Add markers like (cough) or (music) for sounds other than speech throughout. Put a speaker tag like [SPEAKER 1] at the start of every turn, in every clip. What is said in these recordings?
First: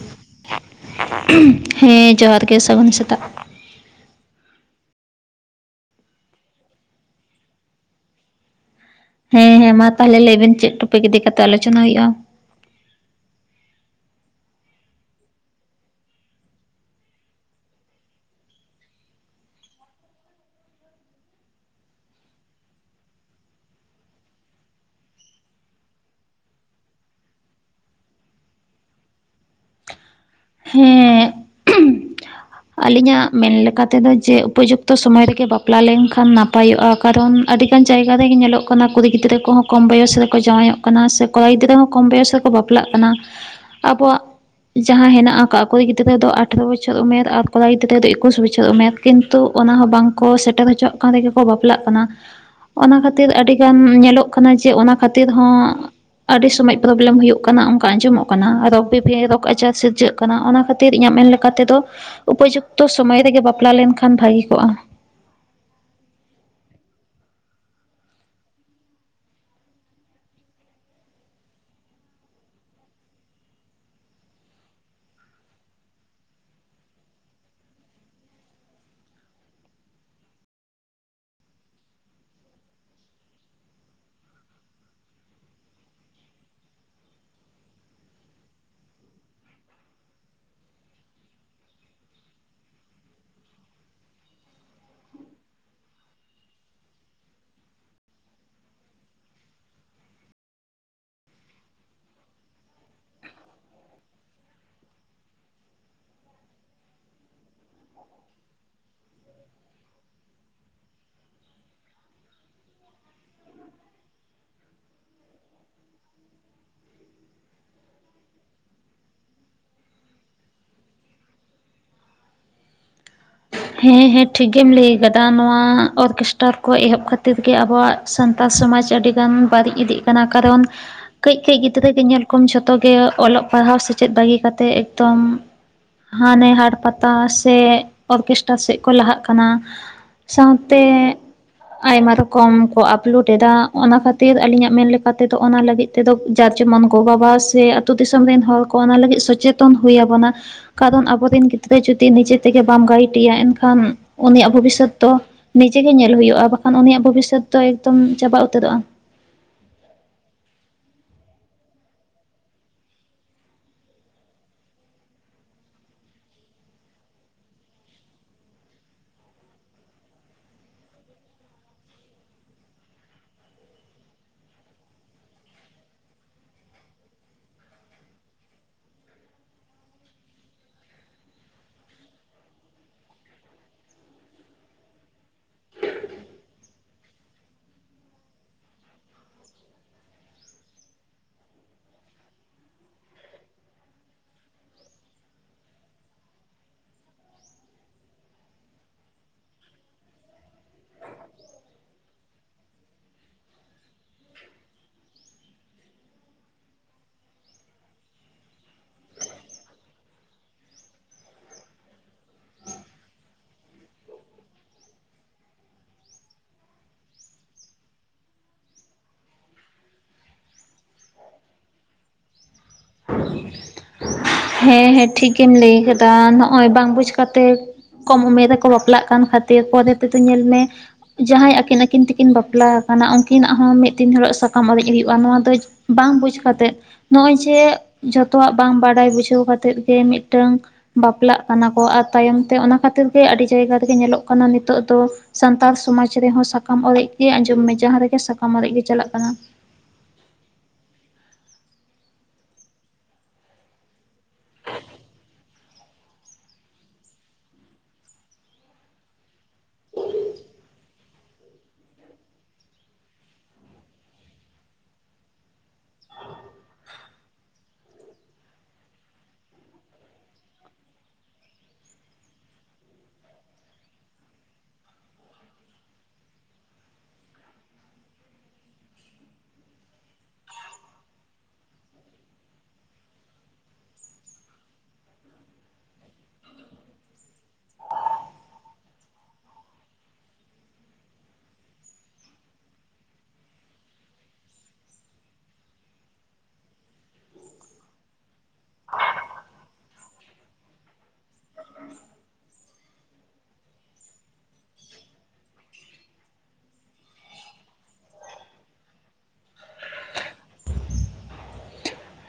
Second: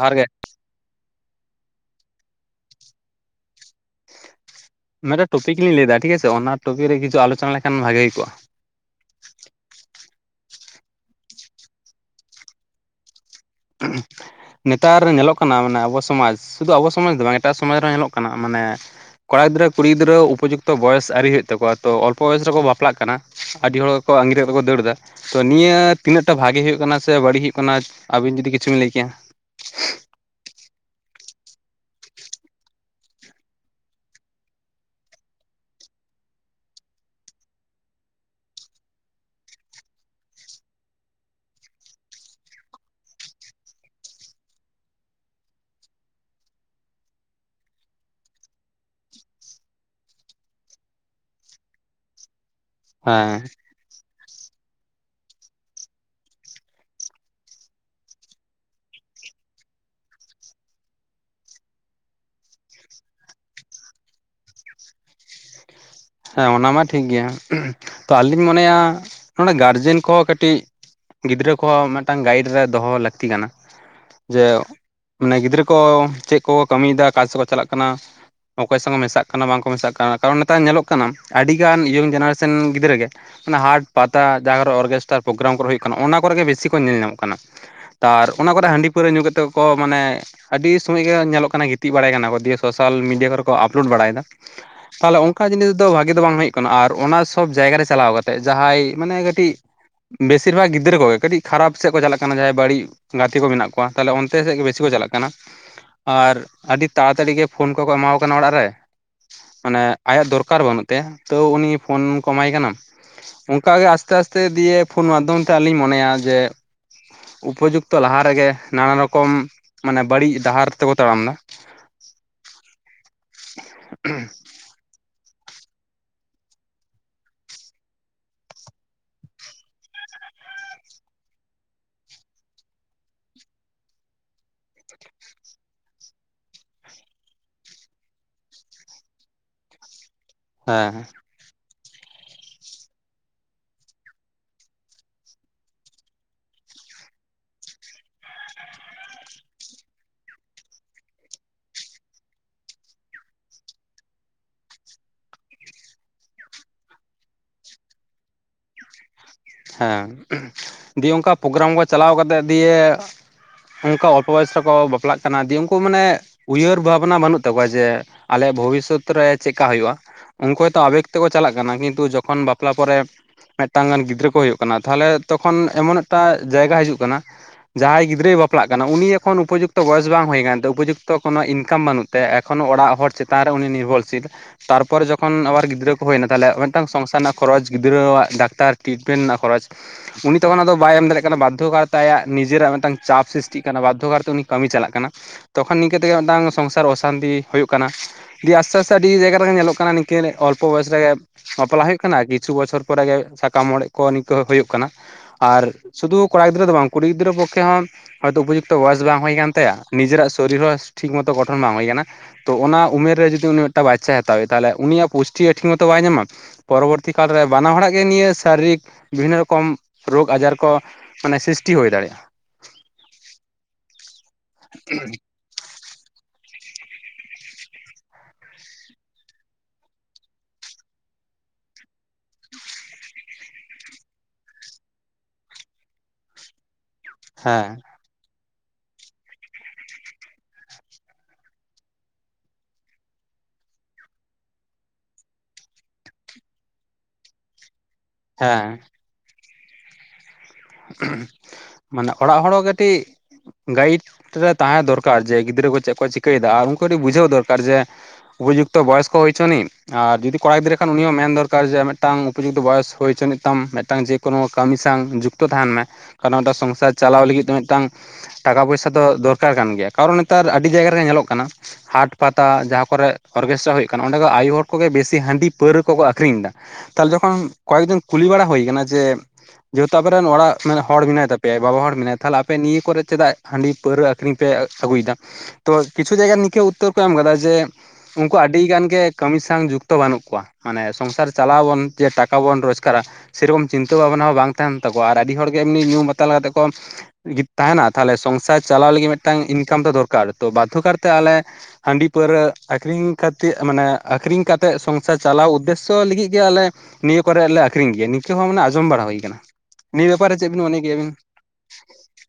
[SPEAKER 1] ᱡᱚᱦᱟᱨ ᱜᱮ
[SPEAKER 2] ᱦᱮᱸ ᱡᱚᱦᱟᱨ ᱜᱮ ᱥᱟᱹᱜᱩᱱ ᱥᱮᱛᱟᱜ
[SPEAKER 1] ᱢᱮᱫᱴᱮ ᱴᱚᱯᱤᱠ ᱞᱤᱧ ᱞᱟᱹᱭ ᱮᱫᱟ ᱴᱷᱤᱠ ᱟᱪᱷᱮ ᱚᱱᱟ ᱴᱚᱯᱤᱠ ᱨᱮ ᱠᱤᱪᱷᱩ ᱟᱞᱳᱪᱚᱱᱟ ᱞᱮᱠᱷᱟᱱ ᱵᱷᱟᱜᱤ ᱦᱩᱭ ᱠᱚᱜᱼᱟ
[SPEAKER 2] ᱦᱮᱸ ᱦᱮᱸ ᱢᱟ ᱛᱟᱞᱦᱮ ᱞᱟᱹᱭᱵᱮᱱ ᱪᱮᱫ ᱴᱚᱯᱤᱠ ᱤᱫᱤ ᱠᱟᱛᱮᱜ ᱟᱞᱳᱪᱚᱱᱟ ᱦᱩᱭᱩᱜᱼᱟ
[SPEAKER 1] (unintelligible) ᱱᱮᱛᱟᱨ ᱧᱮᱞᱚᱜ ᱠᱟᱱᱟ ᱢᱟᱱᱮ ᱟᱵᱚ ᱥᱚᱢᱟᱡᱽ ᱥᱩᱫᱩ ᱟᱵᱚ ᱥᱚᱢᱟᱡᱽ ᱫᱚ ᱵᱟᱝ ᱮᱴᱟᱜ ᱥᱚᱢᱟᱡᱽ ᱨᱮᱦᱚ ᱧᱮᱞᱚᱜ ᱠᱟᱱᱟ ᱢᱟᱱᱮ ᱠᱚᱲᱟ ᱜᱤᱫᱽᱨᱟᱹ ᱠᱩᱲᱤ ᱜᱤᱫᱽᱨᱟᱹ ᱩᱯᱚᱡᱩᱠᱛᱚ ᱵᱚᱭᱮᱥ ᱟᱹᱨᱤ ᱦᱳᱭᱳᱜ ᱛᱟᱠᱚᱣᱟ ᱛᱚ ᱚᱞᱯᱚ ᱵᱚᱭᱚᱥ ᱨᱮᱠᱚ ᱵᱟᱯᱞᱟᱜ ᱠᱟᱱᱟ ᱟᱹᱰᱤ ᱦᱚᱲ ᱜᱮᱠᱚ ᱟᱜᱤᱨ ᱠᱟᱛᱮᱜ ᱠᱚ ᱫᱟᱹᱲ ᱫᱟ ᱛᱚ ᱱᱤᱭᱟᱹ ᱛᱤᱱᱟᱹᱜ ᱴᱟ ᱵᱷᱟᱜᱮ ᱦᱳᱭᱳᱜ ᱠᱟᱱᱟ ᱥᱮ ᱵᱟᱹᱲᱤᱡ ᱦᱳᱭᱳᱜ ᱠᱟᱱᱟ ᱟᱹᱵᱤᱱ ᱡᱩᱫᱤ ᱠᱤᱪᱷᱩ ᱵᱤᱱ ᱞᱟᱹᱭ ᱠᱮᱭᱟ
[SPEAKER 2] ᱦᱮᱸ ᱟᱹᱞᱤᱧᱟᱜ ᱢᱮᱱ ᱞᱮᱠᱟᱛᱮᱫᱚ ᱡᱮ ᱩᱯᱚᱡᱩᱠᱛᱚ ᱥᱚᱢᱚᱭ ᱨᱮᱜᱮ ᱵᱟᱯᱞᱟ ᱞᱮᱱᱠᱷᱟᱱ ᱱᱟᱯᱟᱭᱚᱜᱼᱟ ᱠᱟᱨᱚᱱ ᱟᱹᱰᱤᱜᱟᱱ ᱡᱟᱭᱜᱟ ᱨᱮᱜᱮ ᱧᱮᱞᱚᱜ ᱠᱟᱱᱟ ᱠᱩᱲᱤ ᱜᱤᱫᱽᱨᱟᱹ ᱠᱚᱦᱚᱸ ᱠᱚᱢ ᱵᱚᱭᱮᱥ ᱨᱮᱠᱚ ᱡᱟᱶᱟᱭᱚᱜ ᱠᱟᱱᱟ ᱥᱮ ᱠᱚᱲᱟ ᱜᱤᱫᱽᱨᱟᱹ ᱦᱚᱸ ᱠᱚᱢ ᱵᱚᱭᱮᱥ ᱨᱮᱠᱚ ᱵᱟᱯᱞᱟᱜ ᱠᱟᱱᱟ ᱟᱵᱚᱣᱟᱜ ᱡᱟᱦᱟᱸ ᱦᱮᱱᱟᱜ ᱟᱠᱟᱜᱼᱟ ᱠᱩᱲᱤ ᱜᱤᱫᱽᱨᱟᱹ ᱫᱚ ᱟᱴᱷᱮᱨᱚ ᱵᱚᱪᱷᱚᱨ ᱩᱢᱮᱨ ᱟᱨ ᱠᱚᱲᱟ ᱜᱤᱫᱽᱨᱟᱹ ᱫᱚ ᱮᱠᱩᱥ ᱵᱚᱪᱷᱚᱨ ᱩᱢᱮᱨ ᱠᱤᱱᱛᱩ ᱚᱱᱟ ᱦᱚᱸ ᱵᱟᱝᱠᱚ ᱥᱮᱴᱮᱨ ᱦᱚᱪᱚᱣᱟᱜ ᱨᱮᱜᱮ ᱠᱚ ᱵᱟᱯᱞᱟᱜ ᱠᱟᱱᱟ ᱚᱱᱟ ᱠᱷᱟᱹᱛᱤᱨ
[SPEAKER 1] ᱦᱮᱸ
[SPEAKER 2] ᱟᱹᱰᱤᱜᱟᱱ ᱧᱮᱞᱚᱜ ᱠᱟᱱᱟ ᱡᱮ ᱚᱱᱟ ᱠᱷᱟᱹᱛᱤᱨ ᱦᱚᱸ ᱟᱹᱰᱤ ᱥᱳᱢᱳᱡ ᱯᱨᱚᱵᱽᱞᱮᱢ ᱦᱳᱭᱳᱜ ᱠᱟᱱᱟ ᱚᱱᱠᱟ ᱟᱸᱡᱚᱢᱚᱜ ᱠᱟᱱᱟ ᱨᱳᱜᱽ ᱵᱤᱵᱷᱤ ᱨᱳᱜᱽ ᱟᱡᱟᱨ ᱥᱤᱨᱡᱟᱹᱜ ᱠᱟᱱᱟ ᱚᱱᱟ ᱠᱷᱟᱹᱛᱤᱨ ᱤᱧᱟᱹᱜ ᱢᱮᱱ ᱞᱮᱠᱟ ᱛᱮᱫᱚ ᱩᱯᱚᱡᱩᱠᱛᱚ ᱥᱚᱢᱚᱭ ᱨᱮᱜᱮ ᱵᱟᱯᱞᱟ ᱞᱮᱱᱠᱷᱟᱱ ᱵᱷᱟᱜᱮ ᱠᱚᱜᱼᱟ
[SPEAKER 1] ᱦᱮᱸ ᱚᱱᱟ ᱢᱟ ᱴᱷᱤᱠ ᱜᱮᱭᱟ ᱛᱚ ᱟᱹᱞᱤᱧ ᱢᱚᱱᱮᱭᱟ ᱱᱚᱰᱮ ᱜᱟᱨᱡᱮᱱ ᱠᱚᱦᱚᱸ ᱠᱟᱹᱴᱤᱡ ᱜᱤᱫᱽᱨᱟᱹ ᱠᱚᱦᱚᱸ ᱢᱤᱫᱴᱟᱝ ᱜᱟᱭᱤᱰ ᱨᱮ ᱫᱚᱦᱚ ᱞᱟᱹᱠᱛᱤ ᱠᱟᱱᱟ᱾ ᱡᱮ ᱢᱟᱱᱮ ᱜᱤᱫᱽᱨᱟᱹ ᱠᱚ ᱪᱮᱫ ᱠᱚ ᱠᱟᱹᱢᱤᱭᱮᱫᱟ ᱠᱟᱡᱽ ᱠᱚ ᱪᱟᱞᱟᱜ ᱠᱟᱱᱟ᱾ ᱚᱠᱚᱭ ᱥᱟᱝ ᱠᱚ ᱢᱮᱥᱟᱜ ᱠᱟᱱᱟ ᱵᱟᱝᱠᱚ ᱢᱮᱥᱟᱜ ᱠᱟᱱᱟ ᱠᱟᱨᱚᱱ ᱱᱮᱛᱟᱨ ᱧᱮᱞᱚᱜ ᱠᱟᱱᱟ ᱟᱹᱰᱤᱜᱟᱱ ᱤᱭᱚᱝ ᱡᱮᱱᱟᱨᱮᱥᱮᱱ ᱜᱤᱫᱽᱨᱟᱹ ᱜᱮ ᱚᱱᱟ ᱦᱟᱴ ᱯᱟᱛᱟ ᱡᱟᱸᱦᱟᱸ ᱠᱚᱨᱮ ᱚᱨᱜᱮᱥᱴᱟᱨ ᱯᱨᱳᱜᱨᱟᱢ ᱠᱚᱨᱮ ᱦᱳᱭᱳᱜ ᱠᱟᱱᱟ ᱚᱱᱟ ᱠᱚᱨᱮ ᱜᱮ ᱵᱮᱥᱤ ᱠᱚ ᱧᱮᱞ ᱧᱟᱢᱚᱜ ᱠᱟᱱᱟ᱾ ᱛᱟᱨ ᱚᱱᱟ ᱠᱚᱨᱮᱜ ᱦᱟᱺᱰᱤ ᱯᱟᱹᱣᱨᱟᱹ ᱧᱩ ᱠᱟᱛᱮᱜ ᱠᱚ ᱢᱟᱱᱮ ᱟᱹᱰᱤ ᱥᱚᱢᱚᱭ ᱜᱮ ᱧᱮᱞᱚᱜ ᱠᱟᱱᱟ ᱜᱤᱛᱤᱡ ᱵᱟᱲᱟᱭ ᱠᱟᱱᱟ ᱠᱚ ᱫᱤᱭᱮ ᱥᱳᱥᱟᱞ ᱢᱤᱰᱤᱭᱟ ᱠᱚᱨᱮ ᱠᱚ ᱟᱯᱞᱳᱰ ᱵᱟᱲᱟᱭᱫᱟ᱾ ᱛᱟᱦᱚᱞᱮ ᱚᱱᱠᱟ ᱡᱤᱱᱤᱥ ᱫᱚ ᱵᱷᱟᱜᱮ ᱫᱚ ᱵᱟᱝ ᱦᱳᱭᱳᱜ ᱠᱟᱱᱟ ᱟᱨ ᱚᱱᱟ ᱥᱚᱵ ᱡᱟᱭᱜᱟ ᱨᱮ ᱪᱟᱞᱟᱣ ᱠᱟᱛᱮᱜ ᱡᱟᱸᱦᱟᱸᱭ ᱢᱟᱱᱮ ᱠᱟᱹᱴᱤᱡ ᱵᱮᱥᱤᱨ ᱵᱷᱟᱜᱽ ᱜᱤᱫᱽᱨᱟᱹ ᱠᱚᱜᱮ ᱠᱟᱹᱴᱤᱡ ᱠᱷᱟᱨᱟᱯ ᱥᱮᱜ ᱠᱚ ᱪᱟᱞᱟᱜ ᱠᱟᱱᱟ, ᱡᱟᱦᱟᱸᱭ ᱵᱟᱹᱲᱤᱡ ᱜᱟᱛᱮ ᱠᱚ ᱢᱮᱱᱟᱜ ᱠᱚᱣᱟ ᱛᱟᱦᱞᱮ ᱚᱱᱛᱮ ᱥᱮᱫ ᱜᱮ ᱵᱮᱥᱤ ᱠᱚ ᱪᱟᱞᱟᱜ ᱠᱟᱱᱟ᱾ ᱟᱨ ᱟᱹᱰᱤ ᱛᱟᱲᱟ ᱛᱟᱲᱤ ᱜᱮ ᱯᱷᱳᱱ ᱠᱚᱠᱚ ᱮᱢᱟ ᱠᱚ ᱠᱟᱱᱟ ᱚᱲᱟᱜ ᱨᱮ ᱢᱟᱱᱮ ᱟᱭᱟᱜ ᱫᱚᱨ ᱠᱟᱨ, ᱵᱟᱹᱱᱩᱜ ᱛᱟᱭᱟ, ᱛᱟᱹᱣ ᱩᱱᱤ ᱯᱷᱳᱱ ᱠᱚ ᱮᱢᱟᱭ ᱠᱟᱱᱟ᱾ ᱚᱱᱠᱟᱜᱮ ᱟᱥᱛᱮ ᱟᱥᱛᱮ ᱫᱤᱭᱮ ᱯᱷᱳᱱ ᱢᱟᱫᱽᱫᱷᱚᱢ ᱛᱮ ᱟᱹᱞᱤᱧ ᱢᱚᱱᱮᱭᱟ ᱡᱮ ᱩᱯᱚᱡᱩᱠᱛᱚ ᱞᱟᱦᱟ ᱨᱮᱜᱮ ᱱᱟᱱᱟ ᱨᱚᱠᱚᱢ ᱢᱟᱱᱮ ᱵᱟᱹᱲᱤᱡ ᱰᱟᱦᱟᱨ ᱛᱮᱠᱚ ᱛᱟᱲᱟᱢᱫᱟ᱾
[SPEAKER 2] ᱦᱮᱸ ᱦᱮᱸ ᱴᱷᱤᱠ ᱞᱟᱹᱭ ᱠᱟᱫᱟ ᱱᱚᱣᱟ ᱚᱨᱠᱮᱥᱴᱟᱨ ᱠᱚ ᱮᱦᱚᱵ ᱠᱷᱟᱹᱛᱤᱨ ᱜᱮ ᱟᱵᱚᱣᱟᱜ ᱥᱟᱱᱛᱟᱲ ᱥᱚᱢᱟᱡᱽ ᱟᱹᱰᱤ ᱜᱟᱱ ᱵᱟᱹᱲᱤᱡ ᱤᱫᱤᱜ ᱠᱟᱱᱟ ᱠᱟᱨᱚᱱ ᱠᱟᱹᱡ ᱠᱟᱹᱡ ᱜᱤᱫᱽᱨᱟᱹ ᱜᱮ ᱧᱮᱞ ᱠᱚᱢ ᱡᱷᱚᱛᱚ ᱜᱮ ᱚᱞᱚᱜ ᱯᱟᱲᱦᱟᱣ ᱥᱮᱪᱮᱫ ᱵᱟᱹᱜᱤ ᱠᱟᱛᱮ ᱮᱠᱫᱚᱢ ᱦᱟᱱᱮ ᱦᱟᱴ ᱯᱟᱛᱟ ᱥᱮ ᱚᱨᱜᱮᱥ ᱥᱮᱜ ᱠᱚ ᱞᱟᱦᱟᱜ ᱠᱟᱱᱟ ᱥᱟᱶᱛᱮ
[SPEAKER 1] ᱦᱮᱸ
[SPEAKER 2] ᱟᱭᱢᱟ ᱨᱚᱠᱚᱢ ᱠᱚ ᱟᱯᱞᱳᱰ ᱮᱫᱟ, ᱚᱱᱟ ᱠᱷᱟᱹᱛᱤᱨ ᱟᱹᱞᱤᱧᱟᱜ ᱢᱮᱱ ᱞᱮᱠᱟ ᱛᱮᱫᱚ ᱚᱱᱟ ᱞᱟᱹᱜᱤᱜ ᱛᱮᱫᱚ ᱡᱟᱨ ᱡᱮᱢᱚᱱ ᱜᱚ ᱵᱟᱵᱟ ᱥᱮ ᱟᱛᱳ ᱫᱤᱥᱚᱢ ᱨᱮᱱ ᱦᱚᱲ ᱠᱚ ᱚᱱᱟ ᱞᱟᱹᱜᱤᱜ ᱥᱚᱪᱮᱛᱚᱱ ᱦᱳᱭ ᱟᱵᱚᱱᱟ᱾ ᱠᱟᱨᱚᱱ ᱟᱵᱚᱨᱮᱱ ᱜᱤᱫᱽᱨᱟᱹ ᱡᱩᱫᱤ ᱱᱤᱡᱮ ᱛᱮᱜᱮ ᱵᱟᱢ ᱜᱟᱭᱤᱰ ᱮᱭᱟ ᱮᱱᱠᱷᱟᱱ ᱩᱱᱤᱭᱟᱜ ᱵᱷᱚᱵᱤᱥᱥᱚᱛ ᱫᱚ ᱱᱤᱡᱮ ᱜᱮ ᱧᱮᱞ ᱦᱳᱭᱳᱜᱼᱟ ᱾ᱵᱟᱠᱷᱟᱱ ᱩᱱᱤᱭᱟᱜ ᱵᱷᱚᱵᱤᱥᱥᱚᱛ ᱫᱚ ᱮᱠᱫᱚᱢ ᱪᱟᱵᱟ ᱩᱛᱟᱹᱨᱚᱜᱼᱟ᱾
[SPEAKER 1] ᱦᱮᱸ ᱫᱤᱭᱮ ᱚᱱᱠᱟ ᱯᱨᱳᱜᱨᱟᱢ ᱠᱚ ᱪᱟᱞᱟᱣ ᱠᱟᱛᱮᱜ ᱫᱤᱭᱮ ᱚᱱᱠᱟ ᱚᱞᱯᱚ ᱵᱚᱭᱮᱥ ᱨᱮᱠᱚ ᱵᱟᱯᱞᱟᱜ ᱠᱟᱱᱟ ᱫᱤᱭᱮ ᱩᱱᱠᱩ ᱢᱟᱱᱮ ᱩᱭᱦᱟᱹᱨ ᱵᱷᱟᱵᱱᱟ ᱵᱟᱹᱱᱩᱜ ᱛᱟᱠᱚᱣᱟ ᱡᱮ ᱟᱞᱮᱭᱟᱜ ᱵᱷᱚᱵᱤᱥᱥᱚᱛ ᱨᱮ ᱪᱮᱜᱠᱟ ᱦᱳᱭᱳᱜᱼᱟ᱾ ᱩᱱᱠᱩ ᱦᱚᱭᱛᱚ ᱟᱵᱜᱮᱠ ᱛᱮᱠᱚ ᱪᱟᱞᱟᱜ ᱠᱟᱱᱟ ᱠᱤᱱᱛᱩ ᱡᱚᱠᱷᱚᱱ ᱵᱟᱯᱞᱟ ᱯᱚᱨᱮ ᱢᱤᱫᱴᱟᱝ ᱜᱟᱱ ᱜᱤᱫᱽᱨᱟᱹ ᱠᱚ ᱦᱳᱭᱳᱜ ᱠᱟᱱᱟ ᱛᱟᱦᱚᱞᱮ ᱛᱚᱠᱷᱚᱱ ᱮᱢᱚᱱ ᱮᱠᱴᱟ ᱡᱟᱭᱜᱟ ᱦᱤᱡᱩᱜ ᱠᱟᱱᱟ᱾ ᱡᱟᱸᱦᱟᱸᱭ ᱜᱤᱫᱽᱨᱟᱹᱭ ᱵᱟᱯᱞᱟᱜ ᱠᱟᱱᱟ ᱩᱱᱤ ᱮᱠᱷᱚᱱ ᱩᱯᱚᱡᱩᱠᱛᱚ ᱵᱚᱭᱮᱥ ᱵᱟᱝ ᱦᱩᱭ ᱛᱟᱭᱟ ᱩᱯᱚᱡᱩᱠᱛᱚ ᱠᱳᱱᱳ ᱤᱱᱠᱟᱢ ᱵᱟᱹᱱᱩᱜ ᱛᱟᱭᱟ ᱛᱮ ᱮᱠᱷᱚᱱᱚ ᱚᱲᱟᱜ ᱦᱚᱲ ᱪᱮᱛᱟᱱ ᱨᱮ ᱩᱱᱤ ᱱᱤᱨᱵᱷᱚᱨᱥᱤᱞ᱾ ᱛᱟᱨᱯᱚᱨ ᱡᱚᱠᱷᱚᱱ ᱟᱵᱟᱨ ᱜᱤᱫᱽᱨᱟᱹ ᱠᱚ ᱦᱳᱭᱮᱱᱟ ᱛᱟᱞᱦᱮ ᱢᱤᱫᱴᱟᱝ ᱥᱚᱝᱥᱟᱨ ᱨᱮᱱᱟᱜ ᱠᱷᱚᱨᱚᱪ ᱜᱤᱫᱽᱨᱟᱹᱣᱟᱜ ᱰᱟᱠᱛᱟᱨ ᱴᱤᱴ ᱤᱯᱮᱱ ᱨᱮᱱᱟᱜ ᱠᱷᱚᱨᱚᱪ ᱩᱱᱤ ᱛᱚᱠᱷᱚᱱ ᱟᱫᱚ ᱵᱟᱭ ᱮᱢ ᱫᱟᱲᱮᱭᱟᱜ ᱠᱟᱱᱟ᱾ᱵᱟᱫᱽᱫᱷᱚᱠᱟᱨ ᱛᱮ ᱟᱭᱟᱜ ᱱᱤᱡᱮᱨᱟᱜ ᱢᱤᱫᱴᱟᱝ ᱪᱟᱯ ᱥᱨᱤᱥᱴᱤᱜ ᱠᱟᱱᱟ ᱵᱟᱫᱽᱫᱷᱚᱠᱟᱨ ᱛᱮ ᱩᱱᱤ ᱠᱟᱹᱢᱤ ᱪᱟᱞᱟᱜ ᱠᱟᱱᱟ᱾ ᱛᱚᱠᱷᱚᱱ ᱱᱤᱝᱠᱟᱹ ᱛᱮᱜᱮ ᱢᱤᱫᱴᱟᱝ ᱥᱚᱝᱥᱟᱨ ᱚᱥᱟᱱᱛᱤ ᱦᱩᱭᱩᱜ ᱠᱟᱱᱟ᱾ ᱫᱤᱭᱮ ᱟᱥᱛᱮ ᱟᱥᱛᱮ ᱟᱹᱰᱤ ᱡᱟᱭᱜᱟ ᱨᱮᱜᱮ ᱧᱮᱞᱚᱜ ᱠᱟᱱᱟ ᱱᱤᱝᱠᱟᱹ ᱚᱞᱯᱚ ᱵᱚᱭᱚᱥ ᱨᱮᱜᱮ ᱵᱟᱯᱞᱟ ᱦᱩᱭᱩᱜ ᱠᱟᱱᱟ ᱠᱤᱪᱷᱩ ᱵᱚᱪᱷᱚᱨ ᱯᱚᱨᱮᱜᱮ ᱥᱟᱠᱟᱢ ᱚᱲᱮᱡ ᱠᱚ ᱱᱤᱝᱠᱟᱹ ᱦᱩᱭᱩᱜ ᱠᱟᱱᱟ᱾ ᱟᱨ ᱥᱩᱫᱷᱩ ᱠᱚᱲᱟ ᱜᱤᱫᱽᱨᱟᱹ ᱫᱚ ᱵᱟᱝ ᱠᱩᱲᱤ ᱜᱤᱫᱽᱨᱟᱹ ᱯᱚᱠᱠᱷᱮ ᱦᱚᱸ ᱦᱚᱭᱛᱳ ᱩᱯᱚᱡᱩᱠᱛᱚ ᱵᱚᱭᱚᱥ ᱵᱟᱝ ᱦᱩᱭ ᱟᱠᱟᱱ ᱛᱟᱭᱟ, ᱱᱤᱡᱮᱨᱟᱜ ᱥᱚᱨᱤᱨ ᱦᱚᱸ ᱴᱷᱤᱠ ᱢᱚᱛᱚ ᱜᱚᱴᱷᱚᱱ ᱵᱟᱝ ᱦᱩᱭ ᱠᱟᱱᱟ᱾ ᱛᱚ ᱚᱱᱟ ᱩᱢᱮᱨ ᱨᱮ ᱡᱩᱫᱤ ᱩᱱᱤ ᱢᱤᱫᱴᱟᱱ ᱵᱟᱪᱪᱟᱭ ᱦᱟᱛᱟᱣ ᱮᱭᱟ, ᱛᱟᱦᱚᱞᱮ ᱩᱱᱤᱭᱟᱜ ᱯᱩᱥᱴᱤ ᱴᱷᱤᱠ ᱢᱚᱛᱚ ᱵᱟᱭ ᱧᱟᱢᱟ᱾ ᱯᱚᱨᱚᱵᱚᱨᱛᱤ ᱠᱟᱞᱨᱮ ᱵᱟᱱᱟ ᱦᱚᱲᱟᱜ ᱜᱮ ᱱᱤᱭᱟᱹ ᱥᱟᱨᱤᱨᱤᱠ ᱵᱤᱵᱷᱤᱱᱱᱚ ᱨᱚᱠᱚᱢ ᱨᱳᱜᱽ ᱟᱡᱟᱨ ᱠᱚ ᱢᱟᱱᱮ ᱥᱨᱤᱥᱴᱤ ᱦᱩᱭ ᱫᱟᱲᱮᱭᱟᱜᱼᱟ᱾
[SPEAKER 2] ᱦᱮᱸ ᱦᱮᱸ ᱴᱷᱤᱠᱮᱢ ᱞᱟᱹᱭ ᱟᱠᱟᱫᱟ ᱱᱚᱜᱼᱚᱭ ᱵᱟᱝ ᱵᱩᱡ ᱠᱟᱛᱮ ᱠᱚᱢ ᱩᱢᱮᱨ ᱨᱮᱠᱚ ᱵᱟᱯᱞᱟᱜ ᱠᱟᱱ ᱠᱷᱟᱹᱛᱤᱨ ᱯᱚᱨᱮ ᱛᱮᱫᱚ ᱧᱮᱞ ᱢᱮ ᱡᱟᱦᱟᱸᱭ ᱟᱹᱠᱤᱱ ᱟᱹᱠᱤᱱ ᱛᱮᱠᱤᱱ ᱵᱟᱯᱞᱟ ᱟᱠᱟᱱᱟ ᱩᱱᱠᱤᱱᱟᱜ ᱦᱚᱸ ᱢᱤᱫ ᱫᱤᱱ ᱦᱤᱞᱚᱜ ᱥᱟᱠᱟᱢ ᱚᱨᱮᱡ ᱦᱩᱭᱩᱜᱼᱟ ᱱᱚᱣᱟ ᱫᱚ ᱵᱟᱝ ᱵᱩᱡ ᱠᱟᱛᱮᱜ ᱱᱚᱜᱼᱚᱭ ᱡᱮ
[SPEAKER 1] ᱦᱮᱸ
[SPEAKER 2] ᱡᱷᱚᱛᱚᱣᱟᱜ ᱵᱟᱝ ᱵᱟᱰᱟᱭ ᱵᱩᱡᱷᱟᱹᱜ ᱫᱚ ᱠᱟᱛᱮᱫ ᱜᱮ ᱢᱤᱫᱴᱟᱹᱝ, ᱵᱟᱯᱞᱟᱜ ᱠᱟᱱᱟ ᱠᱚ ᱟᱨ ᱛᱟᱭᱚᱢ ᱛᱮ ᱚᱱᱟ ᱠᱷᱟᱹᱛᱤᱨ ᱜᱮ ᱟᱹᱰᱤ ᱡᱟᱭᱜᱟ ᱨᱮᱜᱮ ᱧᱮᱞᱚᱜ ᱠᱟᱱᱟ ᱱᱤᱛᱚᱜ ᱫᱚ, ᱥᱟᱱᱛᱟᱲ ᱥᱚᱢᱟᱡᱽ ᱨᱮᱦᱚᱸ ᱥᱟᱠᱟᱢ ᱚᱨᱮᱡ ᱜᱮ ᱟᱸᱡᱚᱢ ᱢᱮ ᱡᱟᱦᱟᱸ ᱨᱮᱜᱮ ᱥᱟᱠᱟᱢ ᱚᱨᱮᱡ
[SPEAKER 1] ᱦᱮᱸ
[SPEAKER 2] ᱜᱮ ᱪᱟᱞᱟᱜ ᱠᱟᱱᱟ,
[SPEAKER 1] ᱢᱟᱱᱮ ᱚᱲᱟᱜ ᱦᱚᱲ ᱦᱚᱸ ᱠᱟᱹᱴᱤᱡ, ᱜᱟᱭᱤᱰ ᱨᱮ ᱛᱟᱦᱮᱸ ᱫᱚᱨᱠᱟᱨ ᱡᱮ ᱜᱤᱫᱽᱨᱟᱹ ᱠᱚ ᱪᱮᱫ ᱠᱚ ᱪᱤᱠᱟᱹᱭᱮᱫᱟ ᱟᱨ ᱩᱱᱠᱩ ᱵᱩᱡᱷᱟᱹᱣ ᱫᱚᱨᱠᱟᱨ ᱡᱮ, ᱩᱯᱚᱡᱩᱠᱛ ᱵᱚᱭᱚᱥ ᱠᱚ ᱦᱩᱭ ᱪᱚᱱᱤᱡ, ᱟᱨ ᱡᱩᱫᱤ ᱠᱚᱲᱟ ᱜᱤᱫᱽᱨᱟᱹ ᱠᱷᱟᱱ ᱩᱱᱤ ᱦᱚᱸ ᱢᱮᱱ ᱫᱚᱨᱠᱟᱨ ᱡᱮ ᱢᱤᱫᱴᱟᱝ ᱩᱯᱚᱡᱩᱠᱛᱚ ᱵᱚᱭᱮᱥ ᱦᱩᱭ ᱦᱚᱪᱚ ᱱᱤᱜ ᱛᱟᱢ ᱢᱤᱫᱴᱟᱝ ᱡᱮ, ᱠᱳᱱᱳ ᱠᱟᱹᱢᱤ ᱥᱟᱶ ᱡᱩᱠᱛᱚ ᱛᱟᱦᱮᱱ ᱢᱮ ᱠᱟᱨᱚᱱ ᱢᱤᱫᱴᱟᱝ ᱥᱚᱝᱥᱟᱨ ᱪᱟᱞᱟᱣ ᱞᱟᱹᱜᱤᱫ ᱛᱮ ᱢᱤᱫᱴᱟᱝ, ᱴᱟᱠᱟ ᱯᱚᱭᱥᱟ ᱫᱚ ᱫᱚᱨᱠᱟᱨ ᱠᱟᱱ ᱜᱮᱭᱟ ᱠᱟᱨᱚᱱ ᱱᱮᱛᱟᱨ ᱟᱹᱰᱤ ᱡᱟᱭᱜᱟ ᱨᱮᱜᱮ ᱧᱮᱞᱚᱜ ᱠᱟᱱᱟ, ᱦᱟᱴ ᱯᱟᱛᱟ ᱡᱟᱦᱟᱸ ᱠᱚᱨᱮᱜ ᱚᱨᱜᱮᱥᱴᱨᱟ ᱦᱩᱭᱩᱜ ᱠᱟᱱᱟ ᱚᱸᱰᱮ ᱫᱚ ᱟᱭᱩ ᱦᱚᱲ ᱠᱚᱜᱮ ᱵᱮᱥᱤ ᱦᱟᱺᱰᱤ ᱯᱟᱹᱣᱨᱟᱹ ᱠᱚᱠᱚ ᱟᱠᱷᱨᱤᱧ ᱮᱫᱟ, ᱛᱟᱦᱚᱞᱮ ᱡᱚᱠᱷᱚᱱ ᱠᱚᱭᱮᱠ ᱡᱚᱱ ᱠᱩᱞᱤ ᱵᱟᱲᱟ ᱦᱩᱭ ᱠᱟᱱᱟ ᱡᱮ ᱡᱮᱦᱮᱛᱩ, ᱟᱯᱮ ᱨᱮᱱ ᱚᱲᱟᱜ ᱨᱮᱱ ᱦᱚᱲ ᱢᱮᱱᱟᱭ ᱛᱟᱯᱮᱭᱟᱭ ᱵᱟᱵᱟ ᱦᱚᱲ ᱢᱮᱱᱟᱭᱟ ᱛᱟᱦᱞᱮ ᱟᱯᱮ ᱱᱤᱭᱟᱹ ᱠᱚᱨᱮ ᱪᱮᱫᱟᱜ ᱦᱟᱺᱰᱤ ᱯᱟᱹᱣᱨᱟᱹ ᱟᱹᱷᱨᱤᱧ ᱯᱮ ᱟᱹᱜᱩᱭᱮᱫᱟ, ᱛᱚ ᱠᱤᱪᱷᱩ ᱡᱟᱭᱜᱟ ᱨᱮ ᱱᱤᱝᱠᱮ ᱩᱛᱛᱚᱨ ᱠᱚ ᱮᱢ ᱠᱟᱫᱟ ᱡᱮ, ᱩᱱᱠᱩ ᱟᱹᱰᱤ ᱜᱟᱱ ᱜᱮ ᱠᱟᱹᱢᱤ ᱥᱟᱶ ᱡᱩᱠᱛᱚ ᱵᱟᱹᱱᱩᱜ ᱠᱚᱣᱟ, ᱢᱟᱱᱮ ᱥᱚᱝᱥᱟᱨ ᱪᱟᱞᱟᱣᱵᱚᱱ ᱡᱮ ᱴᱟᱠᱟ ᱵᱚᱱ ᱨᱳᱡᱽᱜᱟᱨᱟ ᱥᱮᱨᱚᱠᱚᱢ ᱪᱤᱱᱛᱟᱹ ᱵᱷᱟᱵᱱᱟ ᱦᱚᱸ ᱵᱟᱝ ᱛᱟᱦᱮᱱ, ᱛᱟᱠᱚᱣᱟ ᱟᱨ ᱟᱹᱰᱤ ᱦᱚᱲᱜᱮ ᱮᱢᱱᱤ ᱧᱩ ᱵᱟᱛᱟᱞ ᱠᱟᱛᱮ ᱠᱚ, ᱛᱟᱦᱮᱱᱟ ᱛᱟᱦᱞᱮ ᱥᱚᱝᱥᱟᱨ ᱪᱟᱞᱟᱣ ᱞᱟᱹᱜᱤᱫ ᱢᱤᱫᱴᱟᱝ ᱤᱱᱠᱟᱢ ᱫᱚ ᱫᱚᱨᱠᱟᱨ ᱛᱚ ᱵᱟᱫᱽᱫᱷᱚ ᱠᱟᱨᱛᱮ ᱟᱞᱮ, ᱦᱟᱺᱰᱤ ᱯᱟᱹᱣᱨᱟᱹ ᱟᱹᱠᱷᱨᱤᱧ ᱠᱟᱛᱮᱫ ᱢᱟᱱᱮ ᱟᱠᱷᱨᱤᱧ ᱠᱟᱛᱮᱫ ᱥᱚᱝᱥᱟᱨ ᱪᱟᱞᱟᱣ ᱩᱫᱽᱫᱮᱥᱥᱚ ᱞᱟᱹᱜᱤᱫ ᱜᱮ ᱟᱞᱮ, ᱱᱤᱭᱟᱹ ᱠᱚᱨᱮ ᱞᱮ ᱟᱠᱷᱨᱤᱧ ᱜᱮᱭᱟ ᱱᱤᱝᱟᱹ ᱦᱚᱸ ᱢᱟᱱᱮ ᱟᱸᱚᱢ ᱵᱟᱲᱟ ᱦᱩᱭ ᱟᱠᱟᱱᱟ, ᱱᱤᱭᱟᱹ ᱵᱮᱯᱟᱨ ᱨᱮ ᱪᱮᱫ ᱵᱤᱱ ᱢᱚᱱᱮ ᱜᱮᱭᱟ ᱟᱹᱵᱤᱱ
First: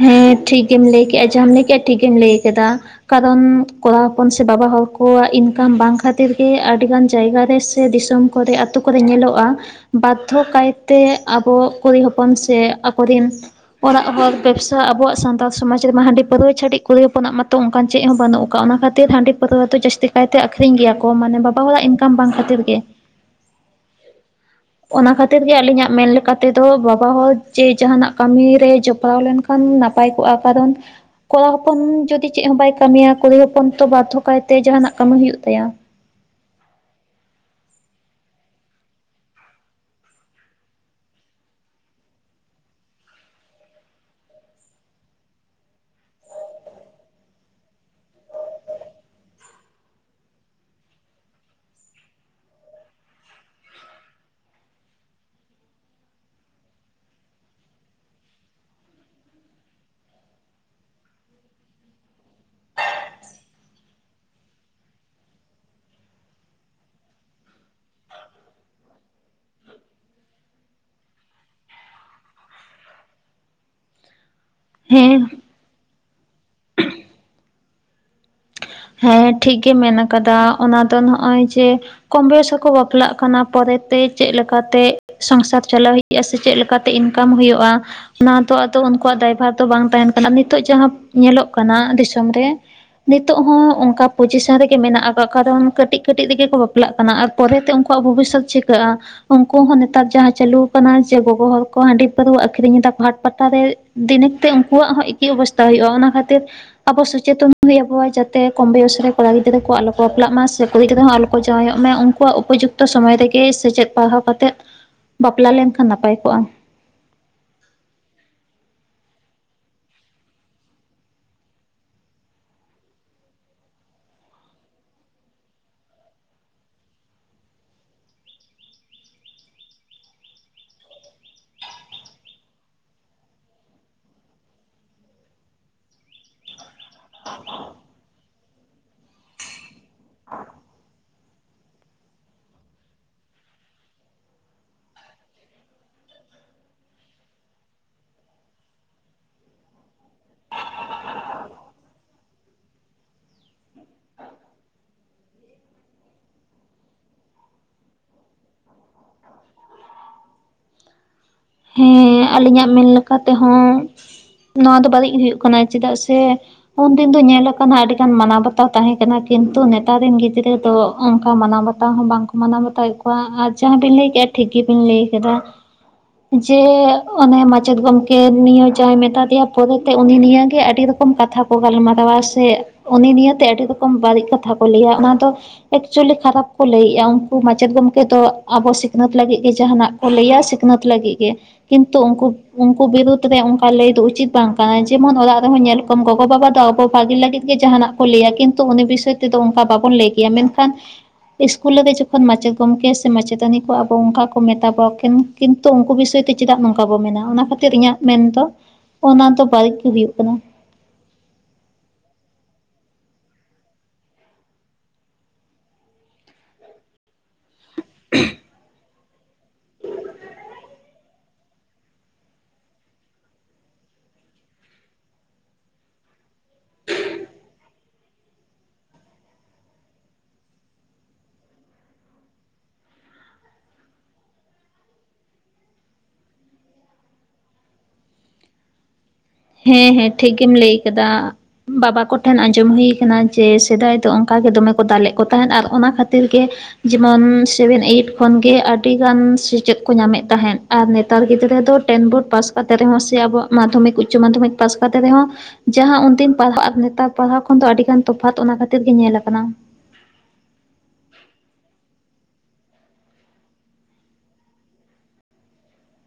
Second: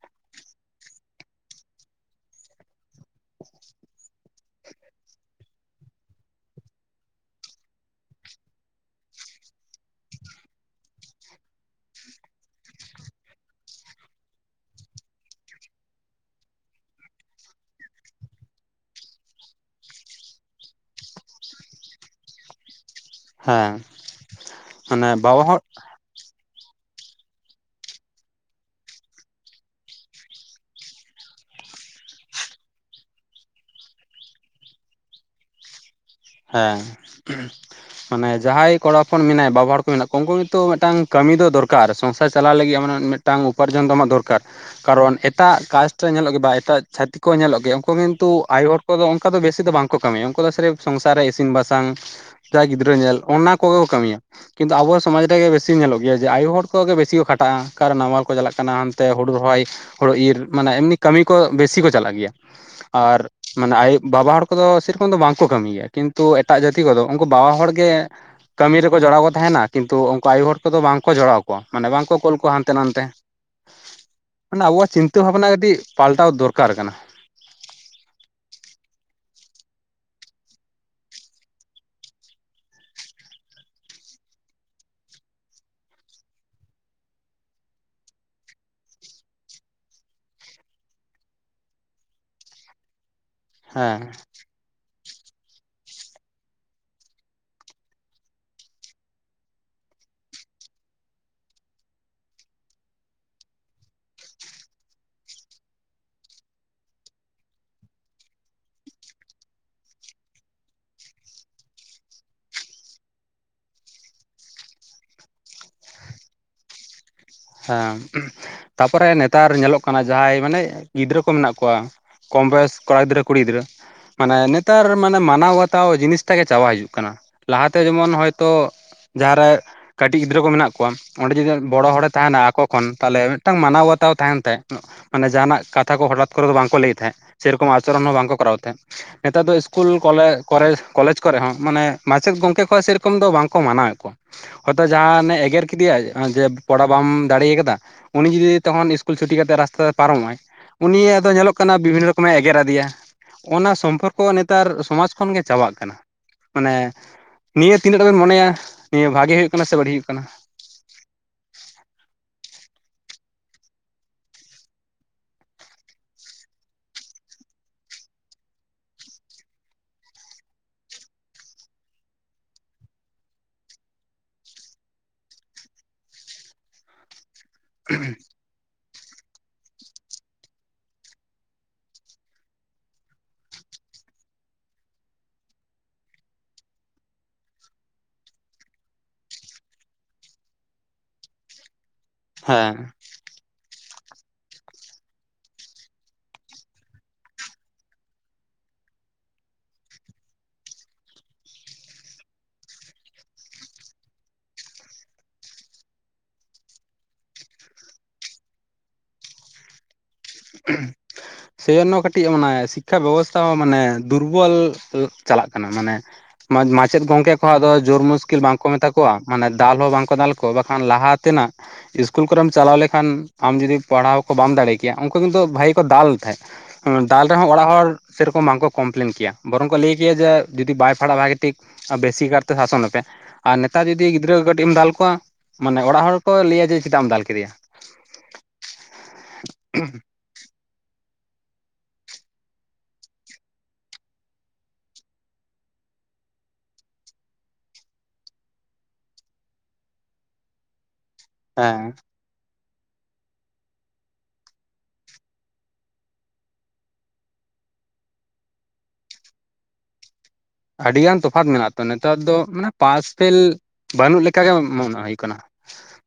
[SPEAKER 2] ᱦᱩᱸ ᱴᱷᱤᱠ ᱜᱮᱢ ᱞᱟᱹᱭ ᱠᱮᱫᱼᱟ ᱡᱟᱦᱟᱸᱢ ᱞᱟᱹᱭ ᱠᱮᱫᱼᱟ ᱴᱷᱤᱠ ᱜᱮᱢ ᱞᱟᱹᱭ ᱠᱮᱫᱟ, ᱠᱟᱨᱚᱱ ᱠᱚᱲᱟ ᱦᱚᱯᱚᱱ ᱥᱮ ᱵᱟᱵᱟ ᱦᱚᱲ ᱠᱚᱣᱟᱜ ᱤᱱᱠᱟᱢ ᱵᱟᱝ ᱠᱷᱟᱹᱛᱤᱨ ᱜᱮ ᱟᱹᱰᱤ ᱜᱟᱱ ᱡᱟᱭᱜᱟ ᱨᱮ ᱥᱮ ᱫᱤᱥᱚᱢ, ᱠᱚᱨᱮ ᱟᱛᱳ ᱠᱚᱨᱮ ᱧᱮᱞᱚᱜᱼᱟ, ᱵᱟᱫᱽᱫᱷᱚ ᱠᱟᱭᱛᱮ ᱟᱵᱚ ᱠᱩᱲᱤ ᱦᱚᱯᱚᱱ ᱥᱮ ᱟᱠᱚᱨᱮᱱ ᱚᱲᱟᱜ ᱦᱚᱲ ᱵᱮᱵᱽᱥᱟ ᱟᱵᱚᱣᱟᱜ ᱥᱟᱱᱛᱟᱲ ᱥᱚᱢᱟᱡᱽ ᱨᱮᱢᱟ ᱦᱟᱺᱰᱤ ᱯᱟᱹᱨᱣᱟᱹ ᱪᱷᱟᱹᱴᱤᱡ ᱠᱩᱲᱤ ᱦᱚᱯᱚᱱᱟᱜ ᱢᱟᱛᱚ ᱚᱱᱠᱟᱱ ᱪᱮᱫ ᱦᱚᱸ ᱵᱟᱹᱱᱩᱜ ᱟᱠᱟᱜᱼᱟ ᱚᱱᱟ ᱠᱷᱟᱹᱛᱤᱨ ᱦᱟᱺᱰᱤ ᱯᱟᱹᱨᱣᱟᱹ ᱫᱚ ᱡᱟᱹᱥᱛᱤ ᱠᱟᱭᱛᱮ ᱟᱹᱠᱷᱨᱤᱧ ᱜᱮᱭᱟ ᱠᱚ ᱢᱟᱱᱮ ᱵᱟᱵᱟ ᱦᱚᱲᱟᱜ ᱤᱱᱠᱟᱢ ᱵᱟᱝ ᱠᱷᱟᱹᱛᱤᱨ ᱜᱮ,
[SPEAKER 1] ᱦᱮᱸ ᱢᱟᱱᱮ
[SPEAKER 2] ᱚᱱᱟ ᱠᱷᱟᱹᱛᱤᱨ
[SPEAKER 1] ᱵᱟᱵᱟ
[SPEAKER 2] ᱜᱮ
[SPEAKER 1] ᱦᱚᱲ
[SPEAKER 2] ᱟᱹᱞᱤᱧᱟᱜ ᱢᱮᱱ ᱞᱮᱠᱟ ᱛᱮᱫᱚ ᱵᱟᱵᱟ ᱦᱚᱲ ᱡᱮ ᱡᱟᱦᱟᱱᱟᱜ ᱠᱟᱹᱢᱤ ᱨᱮ ᱡᱚᱯᱲᱟᱣ ᱞᱮᱱᱠᱷᱟᱱ ᱱᱟᱯᱟᱭ ᱠᱚᱜᱼᱟ ᱠᱟᱨᱚᱱ ᱠᱚᱲᱟ ᱦᱚᱯᱚᱱ ᱡᱩᱫᱤ ᱪᱮᱫ ᱦᱚᱸ ᱵᱟᱭ ᱠᱟᱹᱢᱤᱭᱟ ᱠᱩᱲᱤ ᱦᱚᱯᱚᱱ ᱛᱚ ᱵᱟᱫᱽᱫᱷᱚ ᱠᱟᱭᱛᱮ ᱡᱟᱦᱟᱱᱟᱜ ᱠᱟᱹᱢᱤ ᱦᱩᱭᱩᱜ ᱛᱟᱭᱟ,
[SPEAKER 1] ᱦᱮᱸ ᱢᱟᱱᱮ ᱡᱟᱦᱟᱸᱭ ᱠᱚᱲᱟ ᱦᱚᱯᱚᱱ ᱢᱮᱱᱟᱭ ᱵᱟᱵᱟ ᱦᱚᱲ ᱠᱚ ᱢᱮᱱᱟᱜ ᱠᱚ ᱩᱱᱠᱩ ᱱᱤᱛᱚᱜ ᱢᱤᱫᱴᱟᱝ ᱠᱟᱹᱢᱤ ᱫᱚ ᱫᱚᱨᱠᱟᱨ ᱥᱚᱝᱥᱟᱨ ᱪᱟᱞᱟᱣ ᱞᱟᱹᱜᱤᱫ ᱢᱤᱫ ᱢᱤᱫᱴᱟᱝ ᱩᱯᱟᱨᱡᱚᱱ ᱫᱚ ᱟᱢᱟᱜ ᱫᱚᱨᱠᱟᱨ, ᱠᱟᱨᱚᱱ ᱮᱴᱟᱜ ᱠᱟᱥᱴ ᱨᱮ ᱧᱮᱞᱚᱜ ᱜᱮ ᱵᱟ ᱮᱴᱟᱜ ᱪᱷᱟᱹᱛᱤᱠ ᱠᱚ ᱧᱮᱞᱚᱜ ᱜᱮ ᱩᱱᱠᱩ ᱠᱤᱱᱛᱩ ᱟᱭᱳ ᱦᱚᱲ ᱩᱱᱠᱩ ᱫᱚ ᱚᱱᱠᱟ ᱫᱚ ᱵᱮᱥᱤ ᱫᱚ ᱵᱟᱝᱠᱚ ᱠᱟᱹᱢᱤᱭᱟ ᱩᱱᱠᱩ ᱫᱚ ᱥᱟᱹᱨᱤ ᱥᱚᱝᱥᱟᱨ ᱨᱮ ᱤᱥᱤᱱ ᱵᱟᱥᱟᱝ, ᱡᱟ ᱜᱤᱫᱽᱨᱟᱹ ᱧᱮᱞ ᱚᱱᱟ ᱠᱚᱜᱮ ᱠᱚ ᱠᱟᱹᱢᱤᱭᱟ, ᱠᱤᱱᱛᱩ ᱟᱵᱚᱣᱟᱜ ᱥᱚᱢᱟᱡᱽ ᱨᱮᱜᱮ ᱵᱮᱥᱤ ᱧᱮᱞᱚᱜ ᱜᱮᱭᱟ ᱡᱮ ᱟᱭᱳ ᱦᱚᱲ ᱠᱚᱜᱮ ᱵᱮᱥᱤ ᱠᱚ ᱠᱷᱟᱴᱟᱜᱼᱟ ᱠᱟᱨᱚᱱ ᱱᱟᱢᱟᱞ ᱠᱚ ᱪᱟᱞᱟᱜ ᱠᱟᱱᱟ ᱦᱟᱱᱛᱮ ᱦᱩᱲᱩ ᱨᱚᱦᱚᱭ ᱦᱳᱲᱳ ᱤᱨ ᱢᱟᱱᱮ ᱮᱢᱱᱤ ᱠᱟᱹᱢᱤ ᱠᱚ ᱵᱮᱥᱤ ᱠᱚ ᱪᱟᱞᱟᱜ ᱜᱮᱭᱟ, ᱟᱨ ᱢᱟᱱᱮ ᱟᱭᱩ ᱵᱟᱵᱟ ᱦᱚᱲ ᱠᱚᱫᱚ ᱥᱮ ᱨᱚᱠᱚᱢ ᱫᱚ ᱵᱟᱝ, ᱠᱚ ᱠᱟᱹᱢᱤᱭ ᱜᱮᱭᱟ ᱠᱤᱱᱛᱩ ᱮᱴᱟᱜ ᱡᱟᱹᱛᱤ ᱠᱚᱫᱚ ᱩᱱᱠᱩ ᱵᱟᱵᱟ ᱦᱚᱲ ᱜᱮ ᱠᱟᱹᱢᱤ ᱨᱮᱠᱚ ᱡᱚᱲᱟᱣ ᱠᱚ ᱛᱟᱦᱮᱱᱟ ᱠᱤᱱᱛᱩ ᱩᱱᱠᱩ ᱟᱭᱳ ᱦᱚᱲ ᱠᱚᱫᱚ ᱵᱟᱝᱠᱚ ᱡᱚᱲᱟᱣ ᱠᱚᱣᱟ ᱢᱟᱱᱮ ᱵᱟᱝᱠᱚ ᱠᱩᱞ ᱠᱚᱣᱟ ᱦᱟᱱᱛᱮ ᱱᱟᱱᱛᱮ, ᱢᱟᱱᱮ ᱟᱵᱚᱣᱟᱜ ᱪᱤᱱᱛᱟᱹ
[SPEAKER 2] ᱦᱮᱸ
[SPEAKER 1] ᱵᱷᱟᱵᱱᱟ ᱠᱟᱹᱴᱤᱡ ᱯᱟᱞᱴᱟᱣ ᱫᱚᱨᱠᱟᱨ ᱠᱟᱱᱟ,
[SPEAKER 2] ᱦᱮᱸ ᱴᱷᱤᱠ ᱜᱮ ᱢᱮᱱ ᱟᱠᱟᱫᱟ ᱚᱱᱟ ᱫᱚ ᱱᱚᱜᱼᱚᱭ ᱡᱮ, ᱠᱚᱢ ᱵᱚᱭᱚᱥ ᱨᱮᱠᱚ ᱵᱟᱯᱞᱟᱜ ᱠᱟᱱᱟ ᱯᱚᱨᱮ ᱛᱮ ᱪᱮᱫ ᱞᱮᱠᱟ ᱛᱮ, ᱥᱚᱝᱥᱟᱨ ᱪᱟᱞᱟᱣ ᱦᱩᱭᱩᱜᱼᱟ ᱥᱮ ᱪᱮᱫ ᱞᱮᱠᱟ ᱛᱮ ᱤᱱᱠᱟᱢ ᱦᱩᱭᱩᱜᱼᱟ? ᱚᱱᱟ ᱫᱚ ᱟᱫᱚ ᱩᱱᱠᱩᱣᱟᱜ ᱫᱟᱭᱵᱷᱟᱨ ᱫᱚ ᱵᱟᱝ ᱛᱟᱦᱮᱱ ᱠᱟᱱᱟ᱾ ᱱᱤᱛᱚᱜ ᱡᱟᱦᱟᱸ ᱧᱮᱞᱚᱜ ᱠᱟᱱᱟ ᱫᱤᱥᱚᱢ ᱨᱮ ᱱᱤᱛᱚᱜ ᱦᱚᱸ
[SPEAKER 1] ᱦᱮᱸ
[SPEAKER 2] ᱚᱱᱠᱟ ᱯᱚᱡᱤᱥᱚᱱ ᱨᱮᱜᱮ ᱢᱮᱱᱟᱜ ᱟᱠᱟᱫ ᱠᱟᱨᱚᱱ ᱠᱟᱹᱴᱤᱡ-ᱠᱟᱹᱴᱤᱡ ᱨᱮᱜᱮ ᱠᱚ ᱵᱟᱯᱞᱟᱜ ᱠᱟᱱᱟ ᱟᱨ ᱯᱚᱨᱮ ᱛᱮ ᱩᱱᱠᱩᱣᱟᱜ ᱵᱷᱚᱵᱤᱥᱥᱚᱛ ᱪᱤᱠᱟᱹᱜᱼᱟ? ᱩᱱᱠᱩ ᱦᱚᱸ ᱱᱮᱛᱟᱨ ᱡᱟᱦᱟᱸ ᱪᱟᱞᱩ ᱟᱠᱟᱱᱟ ᱡᱮ ᱜᱚᱜᱚ ᱦᱚᱲ ᱠᱚ ᱦᱟᱺᱰᱤ- ᱯᱟᱹᱣᱨᱟᱹ ᱟᱹᱠᱷᱚᱨᱤᱧ ᱮᱫᱟ ᱠᱚ ᱦᱟᱴ ᱯᱟᱛᱟ ᱨᱮ ᱫᱤᱱᱮ ᱛᱮ ᱩᱱᱠᱩᱣᱟᱜ ᱦᱚᱸ ᱮᱠᱤ ᱚᱵᱚᱥᱛᱟ ᱦᱩᱭᱩᱜᱼᱟ᱾ ᱚᱱᱟ ᱠᱷᱟᱹᱛᱤᱨ ᱟᱵᱚ ᱥᱚᱪᱮᱛᱚᱱ ᱦᱩᱭ ᱟᱵᱚᱣᱟ᱾ ᱡᱟᱛᱮ ᱠᱚᱢ ᱵᱚᱭᱚᱥ ᱨᱮ ᱠᱚᱲᱟ ᱜᱤᱫᱽᱨᱟᱹ ᱠᱚ ᱟᱞᱚ ᱠᱚ ᱵᱟᱯᱞᱟᱜ ᱢᱟ ᱥᱮ ᱠᱩᱲᱤ ᱜᱤᱫᱽᱨᱟᱹ ᱦᱚᱸ ᱟᱞᱚ ᱠᱚ ᱡᱟᱶᱟᱭᱚᱜ ᱢᱟ, ᱩᱱᱠᱩ ᱩᱯᱚᱡᱩᱠᱛᱤ ᱡᱚᱛᱚ ᱥᱚᱢᱚᱭ ᱨᱮᱜᱮ ᱥᱮᱪᱮᱫ ᱯᱟᱲᱦᱟᱣ ᱠᱟᱛᱮᱜ ᱵᱟᱯᱞᱟ ᱞᱮᱱᱠᱷᱟᱱ ᱱᱟᱯᱟᱭ ᱠᱚᱜᱼᱟ᱾
[SPEAKER 1] ᱦᱮᱸ ᱛᱟᱯᱚᱨᱮ ᱱᱮᱛᱟᱨ ᱧᱮᱞᱚᱜ ᱠᱟᱱᱟ, ᱡᱟᱦᱟᱸᱭ ᱢᱟᱱᱮ ᱜᱤᱫᱽᱨᱟᱹ ᱠᱚ ᱢᱮᱱᱟᱜ ᱠᱚᱣᱟ᱾ ᱠᱚᱢ ᱵᱚᱭᱮᱥ ᱠᱚᱲᱟ ᱜᱤᱫᱽᱨᱟᱹ ᱠᱩᱲᱤ ᱜᱤᱫᱽᱨᱟᱹ ᱢᱟᱱᱮ ᱱᱮᱛᱟᱨ ᱢᱟᱱᱮ ᱢᱟᱱᱟᱣ ᱵᱟᱛᱟᱣ ᱡᱤᱱᱤᱥ ᱴᱟᱜ ᱜᱮ ᱪᱟᱵᱟ ᱦᱤᱡᱩᱜ ᱠᱟᱱᱟ᱾ ᱞᱟᱦᱟᱛᱮ ᱡᱮᱢᱚᱱ ᱦᱚᱭᱛᱚ ᱡᱟᱦᱟᱸ ᱨᱮ ᱠᱟᱹᱴᱤᱡ ᱜᱤᱫᱽᱨᱟᱹ ᱠᱚ ᱢᱮᱱᱟᱜ ᱠᱚᱣᱟ, ᱚᱸᱰᱮ ᱡᱩᱫᱤ ᱵᱚᱲᱚ ᱦᱚᱲᱮ ᱛᱟᱦᱮᱱᱟ ᱟᱠᱚ ᱠᱷᱚᱱ ᱛᱟᱦᱚᱞᱮ ᱢᱤᱫᱴᱟᱝ ᱢᱟᱱᱟᱣ ᱵᱟᱛᱟᱣ ᱛᱟᱦᱮᱱ ᱛᱮ, ᱢᱟᱱᱮ ᱡᱟᱦᱟᱱᱟᱜ ᱠᱟᱛᱷᱟ ᱠᱚ ᱦᱚᱛᱟᱴ ᱠᱚᱨᱮ ᱫᱚ ᱵᱟᱝ ᱠᱚ ᱞᱟᱹᱭᱟ᱾ ᱛᱟᱦᱮᱸᱜ ᱥᱮᱨᱚᱠᱚᱢ ᱟᱹᱛᱩ ᱨᱮᱱ ᱦᱚᱸ ᱵᱟᱝ ᱠᱚ ᱠᱚᱨᱟᱣᱮᱫ ᱛᱟᱦᱮᱸ᱾ ᱱᱮᱛᱟᱨ ᱫᱚ ᱤᱥᱠᱩᱞ ᱠᱚᱞᱮᱡᱽ ᱠᱚᱨᱮ ᱦᱚᱸ ᱢᱟᱱᱮ ᱢᱟᱪᱮᱫ ᱜᱚᱝᱠᱮ ᱠᱚ ᱥᱮ ᱥᱤᱨᱤᱯ ᱚᱭᱨᱚᱠᱚᱢ ᱫᱚ ᱵᱟᱝ ᱠᱚ ᱢᱟᱱᱟᱣᱮᱫ ᱠᱚᱣᱟ᱾ ᱦᱚᱭᱛᱳ ᱡᱟᱦᱟᱱᱮ ᱮᱜᱮᱨ ᱠᱮᱫ ᱮᱭᱟ ᱡᱮ ᱠᱚᱲᱟ ᱵᱟᱢ ᱫᱟᱲᱮ ᱟᱠᱟᱫᱟ, ᱩᱱᱤ ᱡᱩᱫᱤ ᱛᱚᱠᱷᱚᱱ ᱤᱥᱠᱩᱞ ᱪᱷᱩᱴᱤ ᱠᱟᱛᱮ ᱨᱟᱥᱛᱟ ᱛᱮ ᱯᱟᱨᱚᱢᱚᱜᱼᱟᱭ ᱩᱱᱤ ᱟᱫᱚ ᱧᱮᱞᱚᱜ ᱠᱟᱱᱟ ᱵᱤᱵᱷᱤᱱᱱᱚ ᱨᱚᱠᱚᱢᱮ ᱮᱜᱮᱨ ᱟᱫᱮᱭᱟ᱾ ᱚᱱᱟ ᱥᱚᱢᱯᱚᱨᱠᱚ ᱱᱮᱛᱟᱨ ᱥᱚᱢᱟᱡᱽ ᱠᱷᱚᱱ ᱜᱮ ᱪᱟᱵᱟᱜ ᱠᱟᱱᱟ᱾ ᱢᱟᱱᱮ ᱱᱤᱭᱟᱹ ᱛᱤᱱᱟᱹᱜ ᱴᱟᱜ ᱵᱮᱱ ᱢᱚᱱᱮᱭᱟ ᱱᱤᱭᱟᱹ ᱵᱷᱟᱜᱮ ᱦᱩᱭᱩᱜ ᱠᱟᱱᱟ ᱥᱮ ᱵᱟᱹᱲᱤᱡ ᱦᱩᱭᱩᱜ ᱠᱟᱱᱟ?
[SPEAKER 2] ᱦᱮᱸ ᱟᱹᱞᱤᱧᱟᱜ ᱢᱮᱱ ᱞᱮᱠᱟ ᱛᱮᱦᱚᱸ ᱱᱚᱣᱟ ᱫᱚ ᱵᱟᱲᱤᱡ ᱦᱩᱭᱩᱜ ᱠᱟᱱᱟ, ᱪᱮᱫᱟᱜ ᱥᱮ ᱩᱱ ᱫᱤᱱ ᱫᱚ ᱧᱮᱞ ᱟᱠᱟᱱᱟ, ᱟᱹᱰᱤᱜᱟᱱ ᱢᱟᱱᱟᱣ ᱵᱟᱛᱟᱣ ᱛᱟᱦᱮᱸ ᱠᱟᱱᱟ ᱠᱤᱱᱛᱩ ᱱᱮᱛᱟᱨ ᱨᱮᱱ ᱜᱤᱫᱽᱨᱟᱹ ᱫᱚ ᱚᱱᱠᱟ ᱢᱟᱱᱟᱣ ᱵᱟᱛᱟᱣ ᱦᱚᱸ ᱵᱟᱝ ᱠᱚ ᱢᱟᱱᱟᱣ ᱵᱟᱛᱟᱣᱮᱫ ᱠᱚᱣᱟ ᱟᱨ ᱡᱟᱦᱟᱸ ᱵᱤᱱ ᱞᱟᱹᱭ ᱠᱮᱫᱼᱟ᱾ ᱴᱷᱤᱠ ᱜᱮ ᱵᱤᱱ ᱞᱟᱹᱭ ᱠᱮᱫᱟ᱾ ᱡᱮ ᱚᱱᱮ ᱢᱟᱪᱮᱫ ᱜᱚᱝᱠᱮ ᱱᱤᱭᱟᱹ ᱡᱟᱦᱟᱸᱭ ᱢᱮᱛᱟ ᱫᱮᱭᱟ ᱯᱚᱨᱮ ᱛᱮ ᱩᱱᱤ ᱱᱤᱭᱟᱹ ᱜᱮ ᱟᱹᱰᱤ ᱨᱚᱠᱚᱢ ᱠᱟᱛᱷᱟ ᱠᱚ ᱜᱟᱞᱢᱟᱨᱟᱣᱟ ᱥᱮ ᱩᱱᱤ ᱱᱤᱭᱮ ᱛᱮ ᱟᱹᱰᱤ ᱨᱚᱠᱚᱢ ᱵᱟᱹᱲᱤᱡ ᱠᱟᱛᱷᱟ ᱠᱚ ᱞᱟᱹᱭᱟ ᱚᱱᱟ ᱫᱚ ᱮᱠᱪᱩᱞᱤ ᱠᱷᱟᱨᱟᱯ ᱠᱚ ᱞᱟᱹᱭᱮᱜᱼᱟ ᱩᱱᱠᱩ ᱢᱟᱪᱮᱫ ᱜᱚᱢᱠᱮ ᱫᱚ ᱟᱵᱚ ᱥᱤᱠᱷᱱᱟᱹᱛ ᱞᱟᱹᱜᱤᱫ ᱜᱮ ᱡᱟᱦᱟᱱᱟᱜ ᱠᱚ ᱞᱟᱹᱭᱟ ᱥᱤᱠᱷᱱᱟᱹᱛ ᱞᱟᱹᱜᱤᱫ ᱜᱮ ᱠᱤᱱᱛᱩ
[SPEAKER 1] ᱦᱮᱸ
[SPEAKER 2] ᱩᱱᱠᱩ ᱵᱤᱨᱩᱫ ᱨᱮ ᱚᱱᱠᱟ ᱞᱟᱹᱭ ᱫᱚ ᱩᱪᱤᱛ ᱵᱟᱝ ᱠᱟᱱᱟ᱾ ᱡᱮᱢᱚᱱ ᱚᱲᱟᱜ ᱨᱮᱦᱚᱸ ᱧᱮᱞ ᱠᱚᱢ ᱜᱚᱜᱚ-ᱵᱟᱵᱟ ᱫᱚ ᱟᱵᱚ ᱵᱷᱟᱹᱜᱤ ᱞᱟᱹᱜᱤᱫ ᱜᱮ ᱡᱟᱦᱟᱱᱟᱜ ᱞᱟᱹᱭᱟ ᱠᱤᱱᱛᱩ ᱩᱱᱤ ᱵᱤᱥᱚᱭ ᱛᱮᱫᱚ ᱚᱱᱠᱟ ᱵᱟᱵᱚᱱ ᱞᱟᱹᱭ ᱠᱮᱭᱟ᱾ ᱢᱮᱱᱠᱷᱟᱱ ᱤᱥᱠᱩᱞ ᱞᱟᱹᱜᱤᱫ ᱡᱚᱠᱷᱚᱱ ᱢᱟᱪᱮᱫ ᱜᱚᱢᱠᱮ ᱥᱮ ᱢᱟᱪᱮᱛᱟᱹᱱᱤ ᱠᱚ ᱟᱵᱚ ᱚᱱᱠᱟ ᱠᱚ ᱢᱮᱛᱟ ᱵᱚᱱᱟ ᱠᱤᱱ ᱠᱤᱱᱛᱩ ᱩᱱᱠᱩ ᱵᱤᱥᱚᱭ ᱛᱮ ᱪᱮᱫᱟᱜ ᱱᱚᱝᱠᱟ ᱵᱚ ᱢᱮᱱᱟ᱾ ᱚᱱᱟ ᱠᱷᱟᱹᱛᱤᱨ ᱤᱧᱟᱹᱜ ᱢᱮᱱ ᱫᱚ ᱚᱱᱟ ᱫᱚ ᱵᱟᱹᱲᱤᱡ ᱜᱮ ᱦᱩᱭᱩᱜ ᱠᱟᱱᱟ᱾
[SPEAKER 1] ᱦᱮᱸ᱾ ᱥᱮᱭ ᱡᱚᱱᱱᱚ ᱠᱟᱹᱴᱤᱡ ᱢᱟᱱᱮ ᱥᱤᱠᱠᱷᱟ ᱵᱮᱵᱚᱥᱛᱷᱟ ᱦᱚᱸ, ᱢᱟᱱᱮ ᱫᱩᱨᱵᱚᱞ ᱪᱟᱞᱟᱜ ᱠᱟᱱᱟ᱾ ᱢᱟᱱᱮ ᱢᱟᱪᱮᱫ ᱜᱚᱝᱠᱮ ᱠᱚᱦᱚᱸ ᱟᱫᱚ ᱡᱳᱨ ᱢᱩᱥᱠᱤᱞ ᱵᱟᱝᱠᱚ ᱢᱮᱛᱟ ᱠᱚᱣᱟ ᱢᱟᱱᱮ ᱫᱟᱞ ᱦᱚᱸ ᱵᱟᱝ ᱠᱚ ᱫᱟᱞ ᱠᱚᱣᱟ᱾ ᱵᱟᱠᱷᱟᱱ ᱞᱟᱦᱟ ᱛᱮᱱᱟᱜ ᱤᱥᱠᱩᱞ ᱠᱚᱨᱮᱢ ᱪᱟᱞᱟᱣ ᱞᱮᱱᱠᱷᱟᱱ ᱟᱢ ᱡᱩᱫᱤ ᱯᱟᱲᱦᱟᱣ ᱠᱚ ᱵᱟᱢ ᱫᱟᱲᱮᱭᱟᱜ ᱠᱮᱭᱟ᱾ ᱠᱤᱱᱛᱩ ᱵᱷᱟᱹᱜᱮ ᱠᱚ ᱫᱟᱞ ᱛᱟᱦᱮᱸᱫ ᱫᱟᱞ ᱨᱮᱦᱚᱸ ᱚᱲᱟᱜ ᱦᱚᱲ ᱥᱮᱨᱚᱠᱚᱢ ᱵᱟᱝᱠᱚ ᱠᱚᱢᱯᱞᱮᱱ ᱠᱮᱭᱟ ᱵᱚᱨᱚᱝ ᱠᱚ ᱞᱟᱹᱭ ᱠᱮᱭᱟ ᱡᱮ ᱡᱩᱫᱤ ᱵᱟᱭ ᱯᱷᱟᱲᱟᱜ ᱵᱷᱟᱜᱮ ᱴᱷᱤᱠ ᱟᱨ ᱵᱮᱥᱤ ᱠᱟᱨ ᱛᱮ ᱥᱟᱥᱚᱱᱮᱯᱮ᱾ ᱟᱨ ᱱᱮᱛᱟᱨ ᱡᱩᱫᱤ ᱜᱤᱫᱽᱨᱟᱹ ᱠᱟᱹᱴᱤᱡ ᱮᱢ ᱫᱟᱞ ᱠᱚᱣᱟ᱾ ᱢᱟᱱᱮ ᱚᱲᱟᱜ ᱦᱚᱲ ᱠᱚ ᱞᱟᱹᱭᱟ ᱡᱮ ᱪᱮᱫᱟᱜ ᱮᱢ ᱫᱟᱞ ᱠᱮᱫᱮᱭᱟ?
[SPEAKER 2] ᱦᱮᱸ ᱦᱮᱸ, ᱴᱷᱤᱠ ᱜᱮᱢ ᱞᱟᱹᱭ ᱟᱠᱟᱫᱟ᱾ ᱵᱟᱵᱟ ᱠᱚᱴᱷᱮᱱ ᱟᱸᱡᱚᱢ ᱦᱩᱭ ᱟᱠᱟᱱᱟ ᱡᱮ ᱥᱮᱫᱟᱭ ᱫᱚ ᱚᱱᱠᱟ ᱜᱮ ᱫᱚᱢᱮ ᱠᱚ ᱫᱟᱞᱮᱫ ᱠᱚ ᱛᱟᱦᱮᱸᱫ ᱟᱨ ᱚᱱᱟ ᱠᱷᱟᱹᱛᱤᱨ ᱜᱮ ᱡᱮᱢᱚᱱ ᱥᱮᱵᱷᱮᱱ ᱮᱭᱤᱴ ᱠᱷᱚᱱ ᱜᱮ ᱟᱹᱰᱤ ᱜᱟᱱ ᱥᱮᱪᱮᱫ ᱠᱚ ᱧᱟᱢᱮᱫ ᱛᱟᱦᱮᱸᱫ᱾ ᱟᱨ ᱱᱮᱛᱟᱨ ᱜᱤᱫᱽᱨᱟᱹ ᱫᱚ
[SPEAKER 1] ᱦᱮᱸ
[SPEAKER 2] ᱴᱮᱱ ᱵᱳᱨᱰ ᱯᱟᱥ ᱠᱟᱛᱮ ᱨᱮᱦᱚᱸ ᱥᱮ ᱟᱵᱚᱣᱟᱜ ᱢᱟᱫᱽᱫᱷᱚᱢᱤᱠ ᱩᱪᱪᱚ ᱢᱟᱫᱽᱫᱷᱚᱢᱤᱠ ᱯᱟᱥ ᱠᱟᱛᱮ ᱨᱮᱦᱚᱸ ᱡᱟᱦᱟᱸ ᱩᱱᱫᱤᱱ ᱯᱟᱲᱦᱟ (unintelligible) ᱟᱨ ᱱᱮᱛᱟᱨ ᱯᱟᱲᱦᱟᱣ ᱠᱷᱚᱱ ᱫᱚ ᱟᱹᱰᱤᱜᱟᱱ ᱛᱚᱯᱷᱟᱛ ᱚᱱᱟ ᱠᱷᱟᱹᱛᱤᱨ ᱜᱮ ᱧᱮᱞ ᱟᱠᱟᱱᱟ᱾
[SPEAKER 1] ᱟᱰᱤᱜᱟᱱ ᱛᱚᱯᱷᱟᱛ ᱢᱮᱱᱟᱜᱼᱟ ᱛᱚ, ᱱᱮᱛᱟᱨ ᱫᱚ ᱢᱟᱱᱮ ᱯᱟᱥ ᱯᱷᱮᱞ ᱵᱟᱱᱩᱜ ᱞᱮᱠᱟ ᱜᱮ (inaudible) ᱦᱩᱭᱩᱜ ᱠᱟᱱᱟ᱾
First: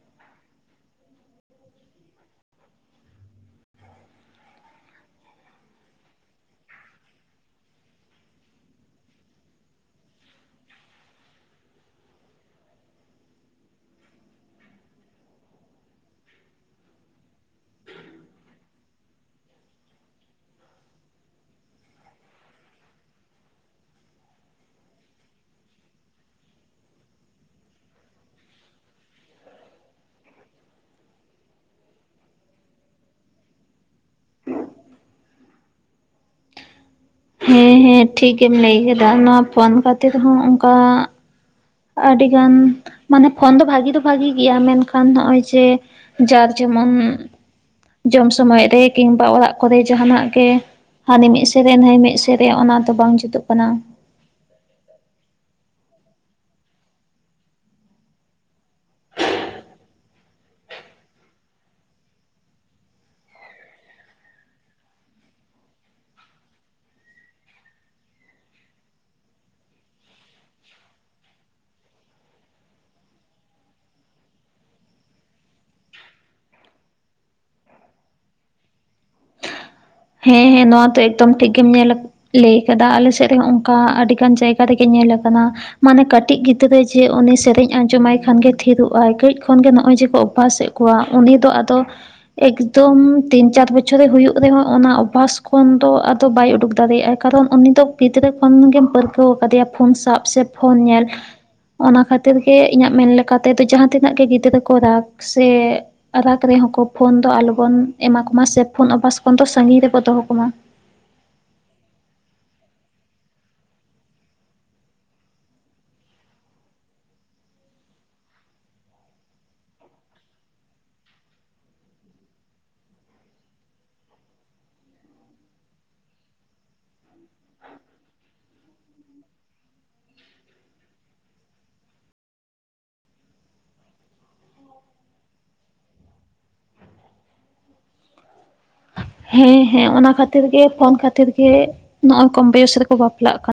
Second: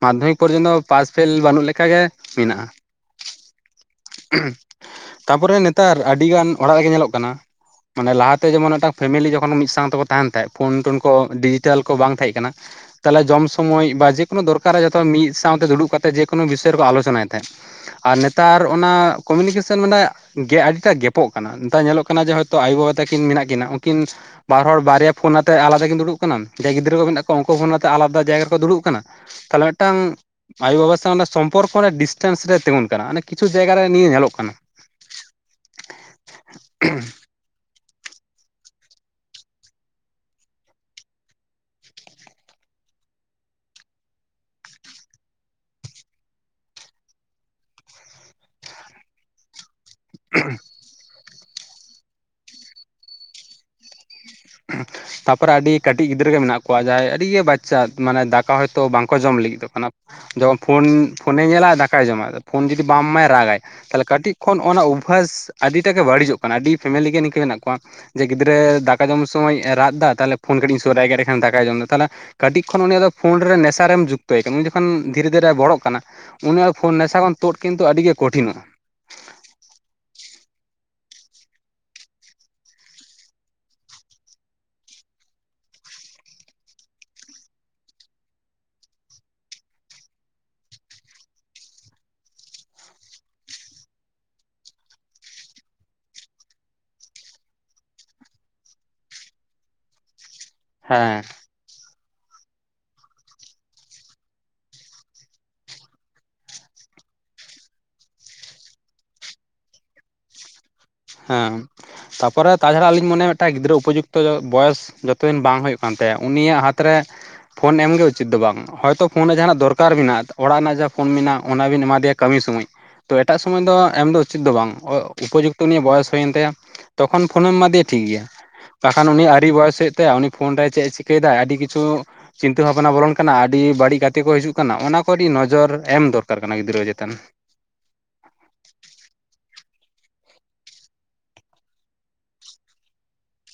[SPEAKER 1] ᱢᱟᱫᱽᱫᱷᱚᱢᱤᱠ ᱯᱚᱨᱡᱚᱱᱛᱚ ᱯᱟᱥ ᱯᱷᱮᱞ ᱵᱟᱱᱩᱜ ᱞᱮᱠᱟᱜ ᱜᱮ ᱢᱮᱱᱟᱜᱼᱟ᱾ (inaudible) ᱛᱟᱯᱚᱨᱮ ᱱᱮᱛᱟᱨ ᱟᱰᱤ ᱜᱟᱱ ᱚᱲᱟᱜ ᱨᱮᱜᱮ ᱧᱮᱞᱚᱜ ᱠᱟᱱᱟ, ᱢᱟᱱᱮ ᱞᱟᱦᱟᱛᱮ ᱡᱮᱢᱚᱱ ᱢᱤᱫᱴᱟᱝ ᱯᱷᱮᱢᱮᱞᱤ ᱡᱚᱠᱷᱚᱱ ᱢᱤᱫ ᱥᱟᱶ ᱛᱮᱠᱚ ᱛᱟᱦᱮᱸᱱ ᱛᱟᱦᱮᱸᱡ, ᱯᱷᱳᱱ ᱴᱩᱱ ᱠᱚ ᱰᱤᱡᱤᱴᱮᱞ ᱠᱚ ᱵᱟᱝ ᱛᱟᱦᱮᱸᱡ ᱠᱟᱱᱟ, ᱛᱟᱦᱚᱞᱮ ᱡᱚᱢ ᱥᱚᱢᱚᱭ ᱵᱟ, ᱡᱮᱠᱳᱱᱳ ᱛᱟᱦᱚᱞᱮ ᱡᱚᱢ ᱥᱚᱢᱚᱡ ᱵᱟ ᱡᱮ ᱠᱳᱱᱳ ᱫᱚᱨᱠᱟᱨ ᱨᱮ ᱡᱚᱛᱚ ᱢᱤᱫ ᱥᱟᱶᱛᱮ ᱫᱩᱲᱩᱵ ᱠᱟᱛᱮᱜ ᱡᱮ ᱠᱳᱱᱳ ᱵᱤᱥᱚᱭ ᱨᱮᱠᱚ ᱟᱞᱳᱪᱚᱱᱟᱭ ᱛᱟᱦᱮᱸᱜ᱾ ᱟᱨ ᱱᱮᱛᱟᱨ ᱚᱱᱟ ᱠᱚᱢᱤᱱᱤᱠᱮᱥᱮᱱ ᱢᱟᱱᱮ ᱜᱮ ᱟᱹᱰᱤ ᱴᱟᱜ ᱜᱮᱯᱚᱜ ᱠᱟᱱᱟ᱾ ᱱᱮᱛᱟᱨ ᱧᱮᱞᱚᱜ ᱠᱟᱱᱟ ᱡᱮ ᱦᱚᱭᱛᱚ ᱟᱭᱳ ᱵᱟᱵᱟ ᱛᱟᱠᱤᱱ ᱢᱮᱱᱟᱜ ᱠᱤᱱᱟ ᱩᱝᱠᱤᱱ ᱵᱟᱨ ᱦᱚᱲ ᱵᱟᱨᱭᱟ ᱯᱷᱳᱱ ᱟᱛᱮᱜ ᱟᱞᱟᱫᱟ ᱠᱤᱱ ᱫᱩᱲᱩᱵ ᱠᱟᱱᱟ᱾ ᱡᱟᱦᱟᱭ ᱵᱟᱨ ᱦᱚᱲ ᱵᱟᱨᱮᱭᱟ ᱯᱷᱳᱱ ᱟᱛᱮᱜ ᱟᱠᱟᱫᱟ ᱠᱤᱱ ᱫᱩᱲᱩᱵ ᱠᱟᱱᱟ, ᱡᱮ ᱜᱤᱫᱽᱨᱟᱹ ᱠᱚ ᱢᱮᱱᱟᱜ ᱠᱚᱣᱟ ᱩᱱᱠᱩ ᱦᱚᱸ ᱯᱷᱳᱱ ᱟᱛᱮ ᱟᱞᱟᱫᱟ ᱡᱟᱭᱜᱟ ᱨᱮᱠᱚ ᱫᱩᱲᱩᱵ ᱠᱟᱱᱟ᱾ ᱛᱟᱦᱚᱞᱮ ᱢᱮᱫᱴᱟᱝ ᱟᱭᱳ ᱵᱟᱵᱟ ᱥᱟᱶ ᱚᱱᱟ ᱥᱚᱢᱯᱚᱨᱠᱚ ᱨᱮ ᱰᱤᱥᱴᱮᱱᱥ ᱨᱮ ᱛᱤᱸᱜᱩᱱ ᱠᱟᱱᱟ, ᱢᱟᱱᱮ ᱠᱤᱪᱷᱩ ᱡᱟᱭᱜᱟ ᱨᱮ ᱱᱤᱭᱟᱹ ᱧᱮᱞᱚᱜ ᱠᱟᱱᱟ᱾ (inaudible)
[SPEAKER 2] ᱦᱮᱸ ᱦᱮᱸ ᱴᱷᱤᱠ ᱮᱢ ᱞᱟᱹᱭ ᱠᱮᱫᱟ, ᱚᱱᱟ ᱯᱷᱳᱱ ᱠᱷᱟᱛᱤᱨ ᱦᱚᱸ ᱚᱝᱠᱟ ᱟᱹᱰᱤ ᱜᱟᱱ ᱢᱟᱱᱮ ᱯᱷᱳᱱ ᱫᱚ ᱵᱷᱟᱜᱮ ᱫᱚ ᱵᱷᱟᱜᱤ ᱜᱮᱭᱟ ᱢᱮᱱᱠᱷᱟᱱ ᱱᱚᱜᱼᱚᱭ ᱡᱮ ᱡᱟᱨ ᱡᱮᱢᱚᱱ, ᱡᱚᱢ ᱥᱚᱢᱚᱭ ᱨᱮ ᱠᱤᱱᱵᱟ ᱚᱲᱟᱜ ᱠᱚᱨᱮ ᱡᱟᱦᱟᱸᱱᱟᱜ ᱜᱮ, ᱦᱟᱱᱤ ᱢᱤᱫ ᱥᱮᱫ ᱨᱮ ᱱᱟᱹᱭ ᱢᱤᱫ ᱥᱮᱫ ᱨᱮ ᱚᱱᱟ ᱫᱚ ᱵᱟᱝ ᱡᱩᱛᱩᱜ ᱠᱟᱱᱟ᱾
[SPEAKER 1] (inaudible) ᱛᱟᱨᱯᱚᱨᱮ ᱟᱹᱰᱤ ᱠᱟᱹᱴᱤᱡ ᱜᱤᱫᱽᱨᱟᱹ ᱜᱮ ᱢᱮᱱᱟᱜ ᱠᱚᱣᱟ, ᱡᱟᱦᱟᱸᱭ ᱟᱹᱰᱤ ᱜᱮ ᱵᱟᱪᱪᱟᱜ ᱢᱟᱱᱮ ᱫᱟᱠᱟ ᱦᱚᱭᱛᱳ ᱵᱟᱝ ᱠᱚ ᱡᱚᱢ ᱞᱟᱹᱜᱤᱫᱚᱜ ᱠᱟᱱᱟ, ᱡᱮᱢᱚᱱ ᱯᱷᱳᱱ, ᱯᱷᱳᱱᱮ ᱧᱮᱞᱟᱭ ᱟᱨ ᱫᱟᱠᱟᱭ ᱡᱚᱢᱟ ᱟᱫᱟ ᱯᱷᱳᱱ ᱡᱩᱫᱤ ᱵᱟᱢ ᱮᱢᱟᱭᱟ ᱨᱟᱜᱟᱭ᱾ ᱛᱟᱦᱚᱞᱮ ᱠᱟᱹᱴᱤᱡ ᱠᱷᱚᱱ ᱚᱱᱟ ᱚᱵᱷᱟᱥ ᱟᱹᱰᱤ ᱴᱟᱜ ᱜᱮ ᱵᱟᱲᱤᱡᱚᱜ ᱠᱟᱱᱟ, ᱟᱹᱰᱤ ᱯᱷᱮᱢᱮᱞᱤ ᱜᱮ ᱱᱤᱝᱠᱟᱹ ᱢᱮᱱᱟᱜ ᱠᱚᱣᱟ᱾ ᱡᱮ ᱜᱤᱫᱽᱨᱟᱹ ᱫᱟᱠᱟ ᱡᱚᱢ ᱥᱚᱢᱚᱭ ᱨᱟᱜᱫᱟ ᱛᱟᱦᱚᱞᱮ ᱯᱷᱳᱱ ᱠᱟᱹᱴᱤᱡ ᱤᱧ ᱥᱳᱨᱟᱭ ᱜᱮ ᱮᱰᱸᱮ ᱠᱷᱟᱱ ᱫᱟᱠᱟᱭ ᱡᱚᱢ ᱮᱫᱟ, ᱛᱟᱦᱚᱞᱮ ᱠᱟᱹᱴᱤᱡ ᱠᱷᱚᱱ ᱩᱱᱤᱭᱟᱜ ᱫᱚ ᱯᱷᱳᱱ ᱨᱮ ᱱᱮᱥᱟ ᱨᱮᱢ ᱡᱩᱠᱛᱚᱭ ᱠᱟᱱᱟ, ᱩᱱᱤ ᱡᱚᱠᱷᱚᱱ ᱫᱷᱤᱨᱮ ᱫᱷᱤᱨᱮ ᱵᱚᱲᱚᱜ ᱠᱟᱱᱟ᱾ ᱩᱱᱤᱭᱟᱜ ᱯᱷᱳᱱ ᱱᱮᱥᱟ ᱠᱷᱚᱱ ᱛᱳᱫ ᱠᱤᱱᱛᱩ ᱟᱹᱰᱤ ᱜᱮ ᱠᱚᱴᱷᱤᱱᱚᱜᱼᱟ᱾
[SPEAKER 2] ᱦᱮᱸ ᱦᱮᱸ ᱱᱚᱣᱟ ᱫᱚ ᱮᱠᱫᱚᱢ ᱴᱷᱤᱠ ᱜᱮᱢ ᱧᱮᱞ ᱞᱟᱹᱭ ᱟᱠᱟᱫᱟ, ᱟᱞᱮ ᱥᱮᱫ ᱨᱮᱦᱚᱸ ᱚᱝᱠᱟ ᱟᱹᱰᱤᱜᱟᱱ ᱡᱟᱭᱜᱟ ᱨᱮᱜᱮ ᱧᱮᱞ ᱟᱠᱟᱱᱟ, ᱢᱟᱱᱮ ᱠᱟᱹᱴᱤᱡ ᱜᱤᱫᱽᱨᱟᱹ ᱡᱮ ᱩᱱᱤ ᱥᱮᱨᱮᱧ ᱟᱸᱡᱚᱢᱟᱭ ᱠᱷᱟᱱ ᱜᱮ ᱛᱷᱤᱨᱚᱜᱼᱟᱭ, ᱠᱟᱹᱡ ᱠᱷᱚᱱ ᱜᱮ ᱱᱚᱜᱼᱚᱭ ᱡᱮ ᱠᱚ ᱚᱵᱷᱟᱥ ᱮᱜ ᱠᱚᱣᱟ, ᱩᱱᱤ ᱫᱚ ᱟᱫᱚ ᱮᱠᱫᱚᱢ ᱛᱤᱱ ᱪᱟᱨ ᱵᱚᱪᱷᱚᱨᱮ ᱦᱩᱭᱩᱜ ᱨᱮᱦᱚᱸ ᱚᱱᱟ ᱚᱵᱷᱟᱥ ᱠᱷᱚᱱ ᱫᱚ ᱟᱫᱚ ᱵᱟᱭ ᱩᱰᱩᱠ ᱫᱟᱲᱮᱭᱟᱜᱼᱟᱭ, ᱠᱟᱨᱚᱱ ᱩᱱᱤ ᱫᱚ ᱜᱤᱫᱽᱨᱟᱹ ᱠᱷᱚᱱ ᱜᱮᱢ ᱯᱟᱹᱨᱠᱟᱹᱣ ᱟᱠᱟᱫᱮᱭᱟ ᱯᱷᱩᱱ ᱥᱟᱵ ᱥᱮ ᱯᱷᱳᱱ ᱧᱮᱞ᱾
[SPEAKER 1] ᱦᱮᱸ
[SPEAKER 2] ᱚᱱᱟ ᱠᱷᱟᱹᱛᱤᱨ ᱜᱮ ᱤᱧᱟᱹᱜ ᱢᱮᱱ ᱞᱮᱠᱟ ᱛᱮᱫᱚ ᱡᱟᱦᱟᱸ ᱛᱤᱱᱟᱹᱜ ᱜᱮ ᱜᱤᱫᱽᱨᱟᱹ ᱠᱚ ᱨᱟᱜᱽ ᱥᱮ ᱨᱟᱜᱽ ᱨᱮᱦᱚᱸ ᱠᱚ ᱯᱷᱳᱱ ᱫᱚ ᱟᱞᱚ ᱵᱚᱱ ᱮᱢᱟ ᱠᱚᱢᱟ, ᱥᱮ ᱯᱷᱳᱱ ᱚᱵᱷᱟᱥ ᱠᱷᱚᱱ ᱫᱚ ᱥᱟᱺᱜᱤᱧ ᱨᱮᱵᱚ ᱫᱚᱦᱚ ᱠᱚᱢᱟ᱾
[SPEAKER 1] ᱦᱮᱸ, ᱛᱟᱯᱚᱨᱮ ᱛᱟᱪᱷᱟᱲᱟ ᱟᱞᱤᱧ ᱢᱚᱱᱮᱭᱟ ᱢᱤᱫᱴᱟᱝ ᱜᱤᱫᱽᱨᱟᱹ ᱩᱯᱚᱡᱩᱠᱛᱚ ᱵᱚᱭᱚᱥ ᱡᱚᱛᱚ ᱫᱤᱱ ᱵᱟᱝ ᱦᱳᱭᱳᱜ ᱠᱟᱱ ᱛᱟᱭᱟ ᱩᱱᱤᱭᱟᱜ ᱦᱟᱛᱨᱮ, ᱯᱷᱳᱱ ᱮᱢᱜᱮ ᱩᱪᱤᱛ ᱫᱚ ᱵᱟᱝ᱾ ᱦᱳᱭᱛᱳ ᱯᱷᱳᱱ ᱨᱮ ᱡᱟᱦᱟᱸᱱᱟᱜ ᱫᱚᱨᱠᱟᱨ ᱢᱮᱱᱟᱜ-ᱟ, ᱚᱲᱟᱜ ᱨᱮᱱᱟᱜ ᱡᱟᱦᱟᱸ ᱯᱷᱳᱱ ᱢᱮᱱᱟᱜ ᱚᱱᱟ ᱵᱤᱱ ᱮᱢᱟ ᱫᱮᱭᱟ ᱠᱟᱹᱢᱤ ᱥᱳᱢᱚᱭ᱾ ᱛᱚ ᱮᱴᱟᱜ ᱥᱚᱢᱚᱭ ᱫᱚ ᱮᱢ ᱫᱚ ᱩᱪᱤᱛ ᱫᱚ ᱵᱟᱝ ᱩᱯᱚᱡᱩᱠ ᱛᱚ ᱩᱱᱤᱭᱟᱜ ᱵᱚᱭᱮᱥ ᱦᱩᱭᱮᱱ ᱛᱟᱭᱟ, ᱛᱚᱠᱷᱚᱱ ᱯᱷᱳᱱᱮᱢ ᱮᱢᱟᱫᱮᱭᱟ ᱴᱷᱤᱠ ᱜᱮᱭᱟ᱾ ᱵᱟᱠᱷᱟᱱ ᱩᱱᱤ ᱟᱹᱨᱤ ᱵᱚᱭᱮᱥ ᱦᱩᱭᱩᱜ ᱛᱟᱭ, ᱩᱱᱤ ᱯᱷᱳᱱ ᱨᱮ ᱪᱮᱫ ᱮ ᱪᱤᱠᱟᱹᱭᱮᱫᱟᱭ ᱟᱹᱰᱤ ᱠᱤᱪᱷᱩ ᱪᱤᱱᱛᱟᱹ ᱵᱷᱟᱵᱱᱟ ᱵᱚᱞᱚᱱ ᱠᱟᱱᱟ, ᱟᱰᱤ ᱵᱟᱹᱲᱤᱡ ᱜᱟᱛᱮ ᱠᱚ ᱦᱤᱡᱩᱜ ᱠᱟᱱᱟ, ᱚᱱᱟ ᱠᱚ ᱟᱰᱤ ᱱᱚᱡᱚᱨ ᱮᱢ ᱫᱚᱨᱠᱟᱨ ᱠᱟᱱᱟ ᱜᱤᱫᱽᱨᱟᱹ ᱪᱮᱛᱟᱱ᱾
[SPEAKER 2] ᱦᱮᱸ ᱦᱮᱸ ᱚᱱᱟ ᱠᱷᱟᱹᱛᱤᱨ ᱜᱮ ᱯᱷᱳᱱ ᱠᱷᱟᱹᱛᱤᱨ ᱜᱮ ᱱᱚᱜ-ᱚᱭ ᱠᱚᱢ ᱵᱚᱭᱮᱥ ᱨᱮᱠᱚ ᱵᱟᱯᱞᱟᱜ ᱠᱟᱱᱟ᱾